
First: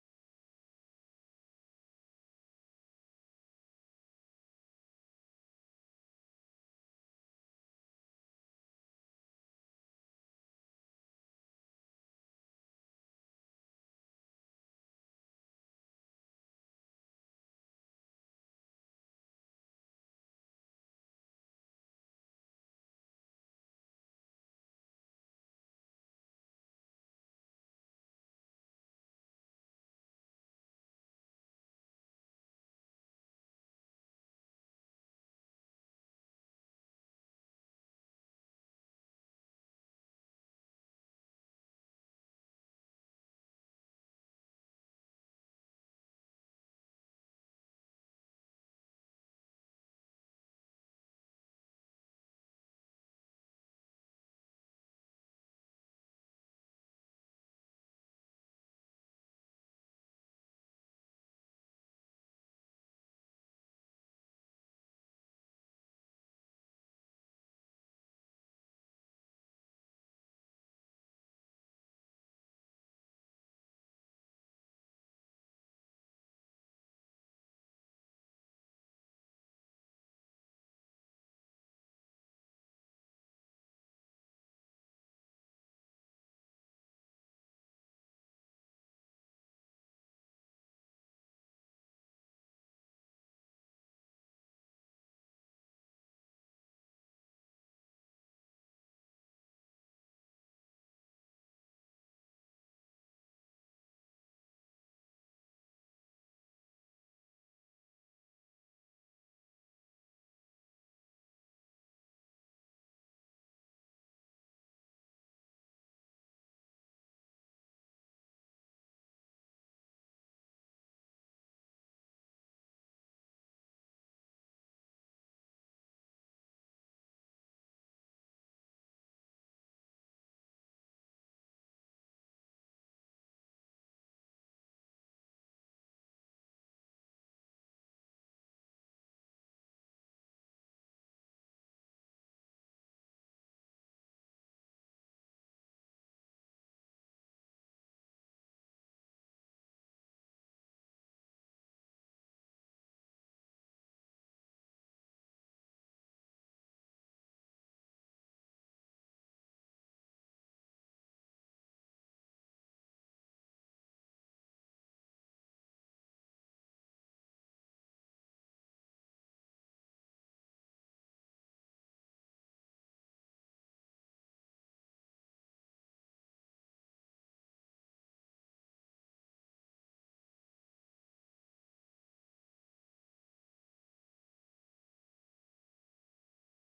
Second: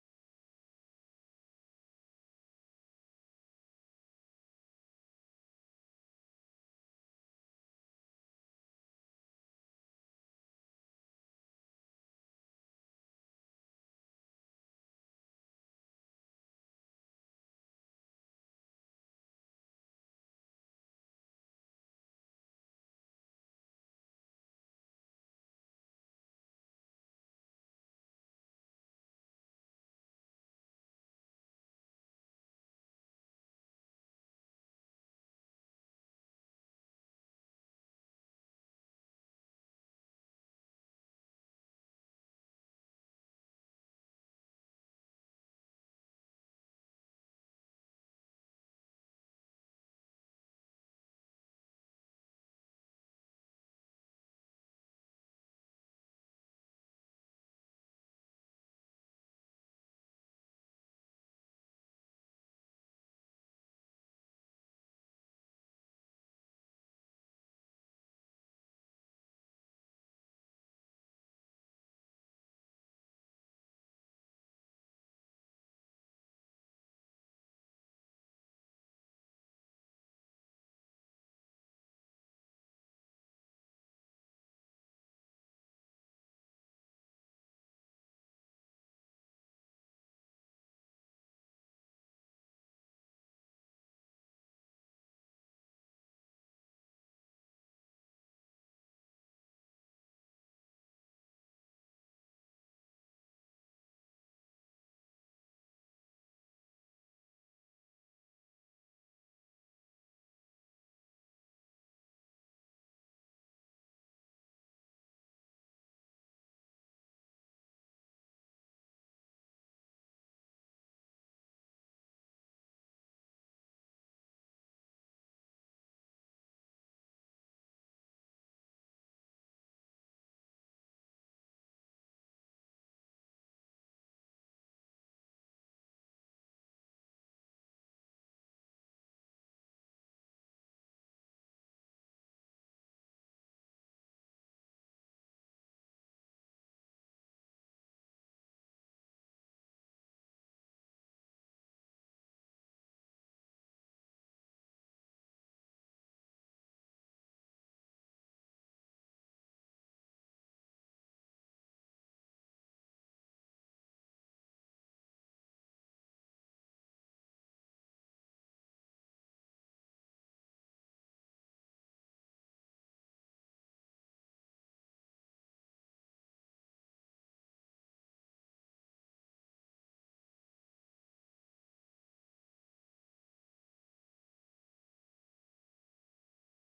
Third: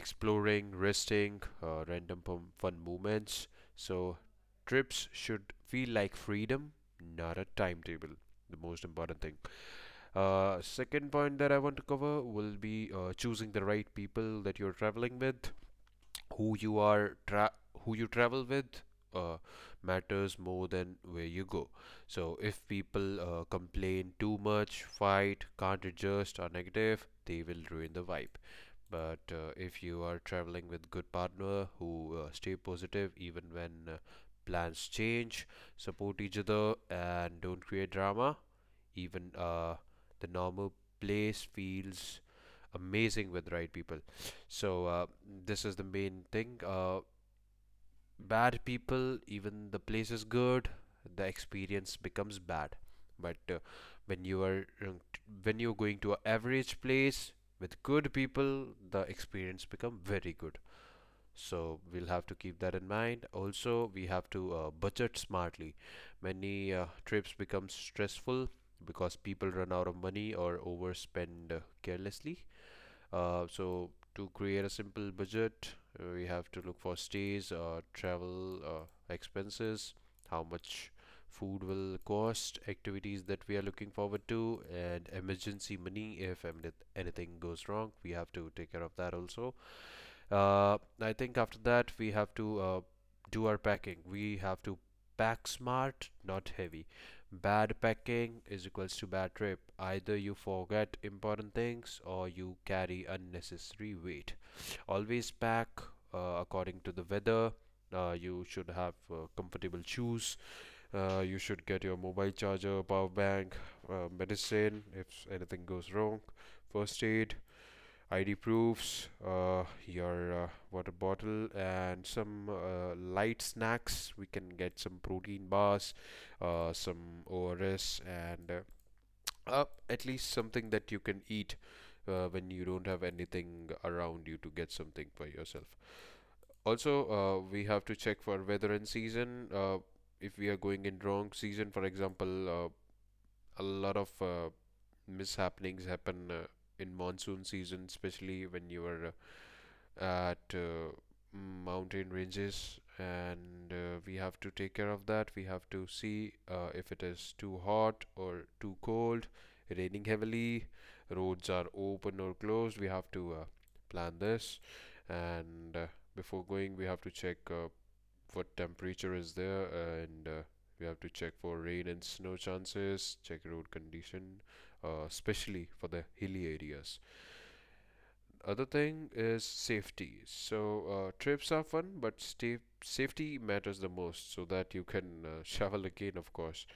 [SPEAKER 2] exploring, resting, uh, random fun moments. So, trips should feel like freedom, not a timetable. The most important thing. Uh, second point that I want to cover will be uh, choosing the right people that you're traveling with. Who you are, tra- who you travel with, uh, matters more than where you go. So, if people uh, complain too much, fight, can't adjust, are negative, they will ruin the vibe, but uh, if you are traveling with good partner who uh, stay positive even when uh, plans change, support each other, and don't create drama, even uh, the normal place feels amazing with right people. So uh, this is the main thing. Uh, bad people, even the place is good, the experience becomes bad. But uh, when you are uh, when you're going to an average place with good people, the experience become very good. So we'll have to keep that in mind. Also, we have to uh, budget smartly. Many uh, trips become stressful because people run out of money or overspend uh, carelessly. Uh, so to create a simple budget, uh, we have to look for stays, uh, travel uh, expenses, how much food will cost, activities that we are looking forward to, and emergency money if em- anything goes wrong. We have to take care of that also. Uh, I think after that we have to uh, do our packing. We have to pack smart, not heavy. Bad packing is equals to bad trip. Either you forget important things or you carry unnecessary weight. Always pack uh, according to the weather. Uh, you should have uh, comfortable shoes. Uh, you should get your mobile charger, power bank, uh, medicine if anything goes wrong, first aid, I D proofs, uh, your uh, water bottle, and some uh, light snacks. We can get some protein bars, uh, some O R S, and uh, uh, at least something that you can eat uh, when you don't have anything around you to get something for yourself. Also, uh, we have to check for weather and season. Uh, if we are going in wrong season, for example, uh, a lot of uh, mishappenings happen uh, in monsoon season, especially when you are uh, at uh, mountain ranges, and uh, we have to take care of that. We have to see uh, if it is too hot or too cold, raining heavily, roads are open or closed. We have to uh, plan this, and uh, before going we have to check uh, what temperature is there, and uh, we have to check for rain and snow chances, check road condition, uh, especially for the hilly areas. Other thing is safety. So uh, trips are fun, but stay safety matters the most, so that you can uh, shovel again, of course.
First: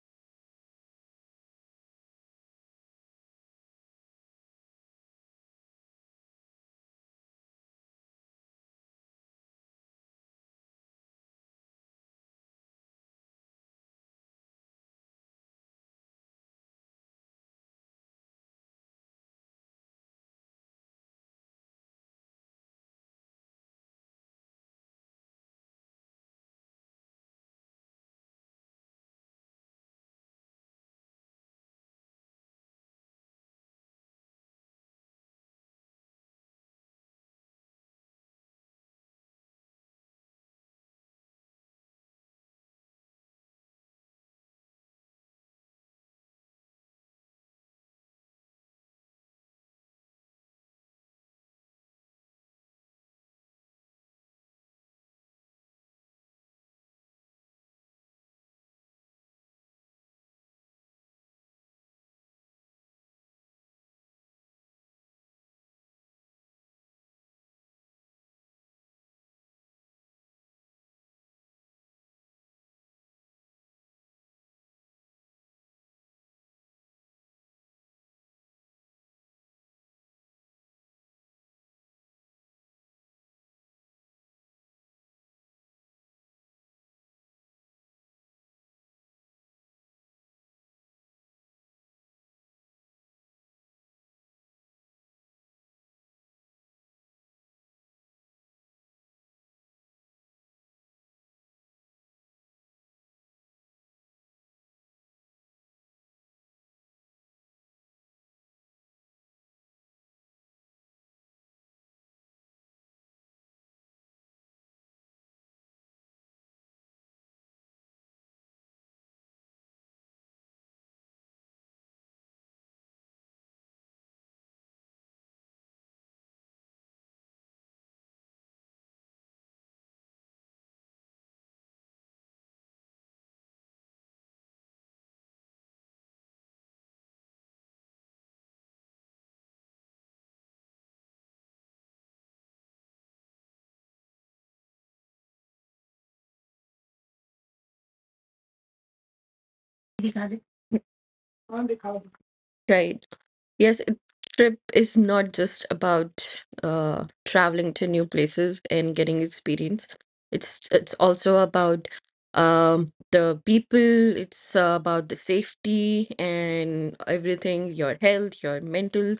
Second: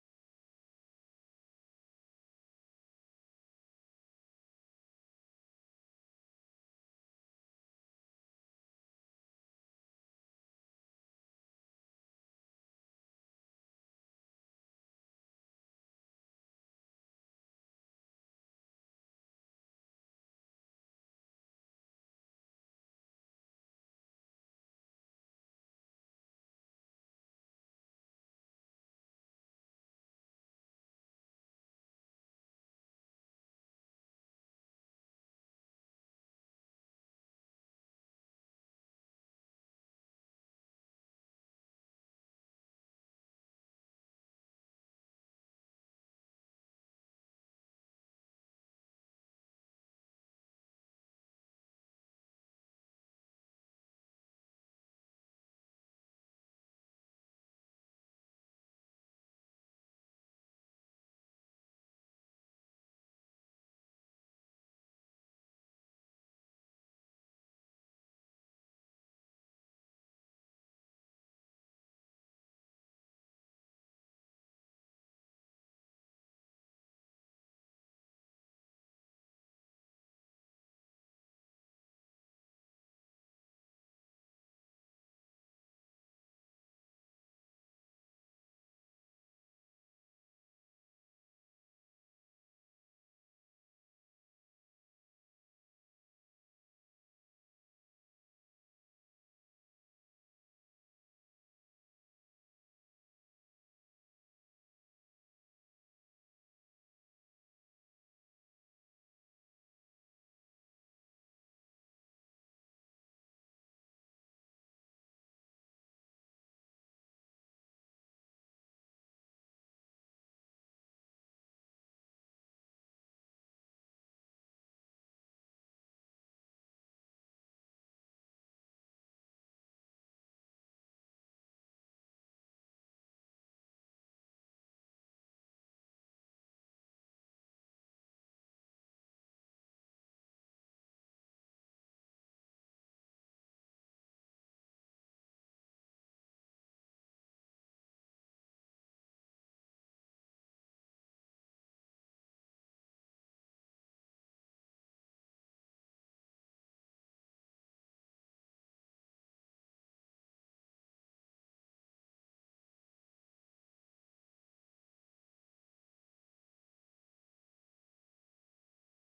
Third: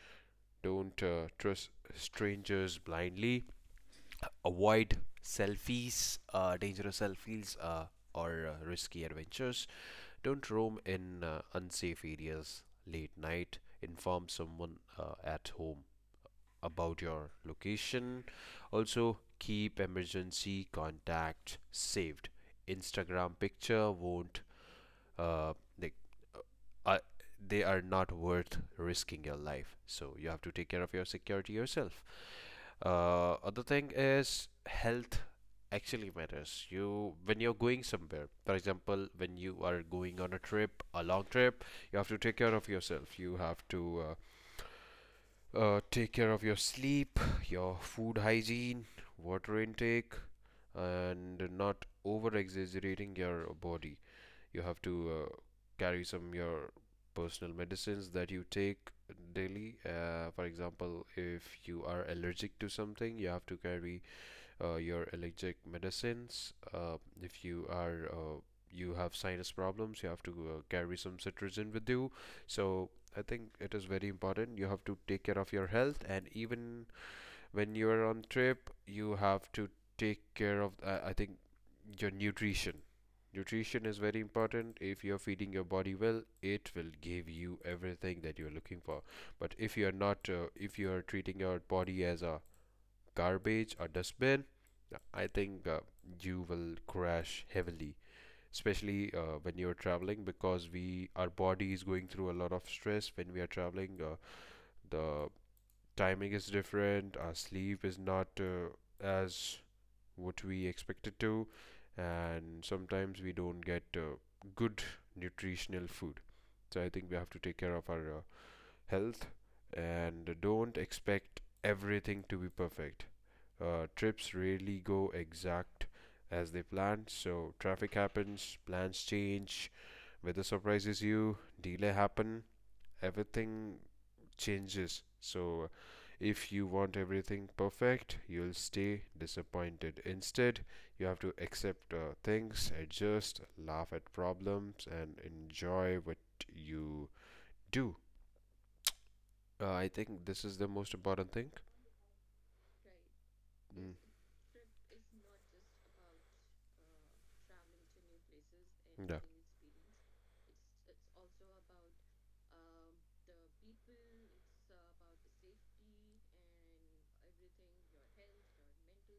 [SPEAKER 2] Don't uh, trust strangers blindly. Avoid selfies, uh, dangerous selfies, uh, or uh, risky adventures. Don't roam in uh, unsafe areas late night. Inform someone uh, at home about your location. Also, keep emergency contacts saved. Instagram picture won't uh, they, uh, they are not worth risking your life. So you have to take care of your security yourself. Uh, other thing is health actually matters you when you're going somewhere. For example, when you are going on a trip, a long trip, you have to take care of yourself. You have to uh, uh, take care of your sleep, your food hygiene, water intake, and not over exaggerating your body. You have to uh, carry some your personal medicines that you take daily. Uh, for example, if you are allergic to something, you have to carry uh, your allergic medicines. Uh, if you are uh, you have sinus problems, you have to uh, carry some cetirizine with you. So I think it is very important. You have to take care of your health, and even when you are on trip, you have to take care of. Uh, I think your nutrition. Nutrition is very important. If you're feeding your body well, it will give you everything that you're looking for. But if you're not, uh, if you're treating your body as a garbage or dustbin, I think uh, you will crash heavily, especially uh, when you're traveling, because we our body is going through a lot of stress when we are traveling. Uh, the timing is different, our sleep is not uh, as what we expected to, and sometimes we don't get uh, good nutritional food. So I think we have to take care of our uh, health, and don't expect everything to be perfect. Uh, trips rarely go exact as they planned, so traffic happens, plans change, weather surprises you, delay happen, everything changes. So if you want everything perfect, you'll stay disappointed. Instead, you have to accept uh, things, adjust, laugh at problems, and enjoy what you do. Uh, I think this is the most important thing.
[SPEAKER 3] right. Yes, a
[SPEAKER 2] Mm.
[SPEAKER 3] trip is not just about uh, traveling to new places and
[SPEAKER 2] Yeah.
[SPEAKER 3] getting experience. It's it's also about, um, the people. It's uh, about the safety and everything, your health, your mental.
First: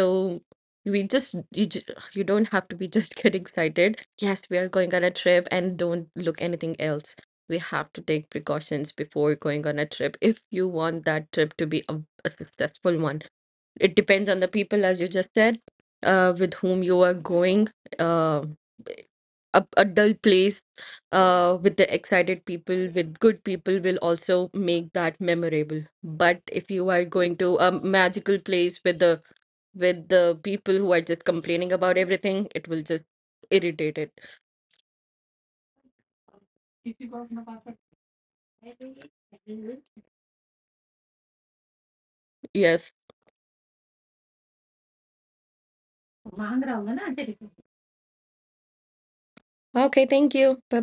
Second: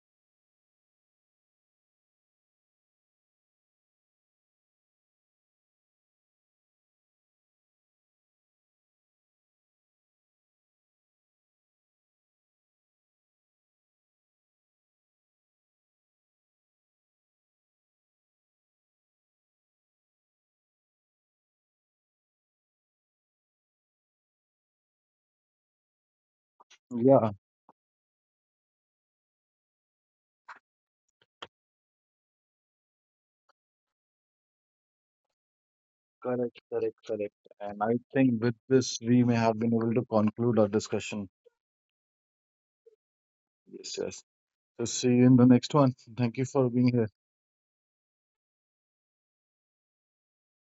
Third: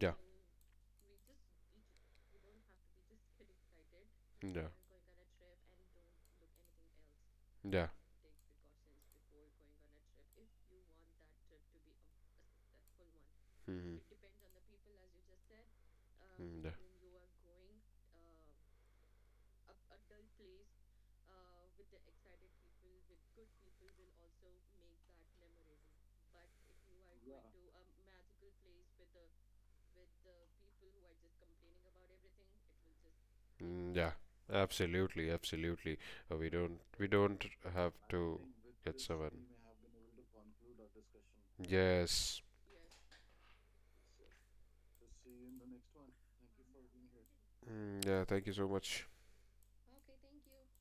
[SPEAKER 2] Yeah.
[SPEAKER 3] we just, you, ju- you don't have to be just get excited. Yes, we are
[SPEAKER 2] Yeah.
[SPEAKER 3] going on a trip and don't look anything else. We
[SPEAKER 2] Yeah.
[SPEAKER 3] have to take precautions before going on a trip if you want that trip to be a, a successful one. It
[SPEAKER 2] Mhm.
[SPEAKER 3] depends on the people, as you just said, uh, with
[SPEAKER 2] Mm, yeah.
[SPEAKER 3] whom you are going. Uh, a, a dull place uh, with the excited people, with good people, will also make that memorable. But if you are
[SPEAKER 1] Yeah,
[SPEAKER 3] going to a magical place with the, with the people who are just complaining about everything, it will just
[SPEAKER 2] Mm,
[SPEAKER 3] irritate it.
[SPEAKER 2] yeah. Absolutely. Absolutely. Uh, we
[SPEAKER 1] correct,
[SPEAKER 2] don't.
[SPEAKER 1] correct,
[SPEAKER 2] We
[SPEAKER 1] correct.
[SPEAKER 2] don't
[SPEAKER 1] And
[SPEAKER 2] have
[SPEAKER 1] I
[SPEAKER 2] to
[SPEAKER 1] think with
[SPEAKER 2] get
[SPEAKER 1] this we may
[SPEAKER 2] someone.
[SPEAKER 1] have been able to conclude our discussion.
[SPEAKER 2] Yes.
[SPEAKER 3] Yes.
[SPEAKER 1] Yes, yes. So see you in the next one. Thank you for being here.
[SPEAKER 2] Mm, yeah, thank you so much.
[SPEAKER 3] Okay. Thank you. Bye.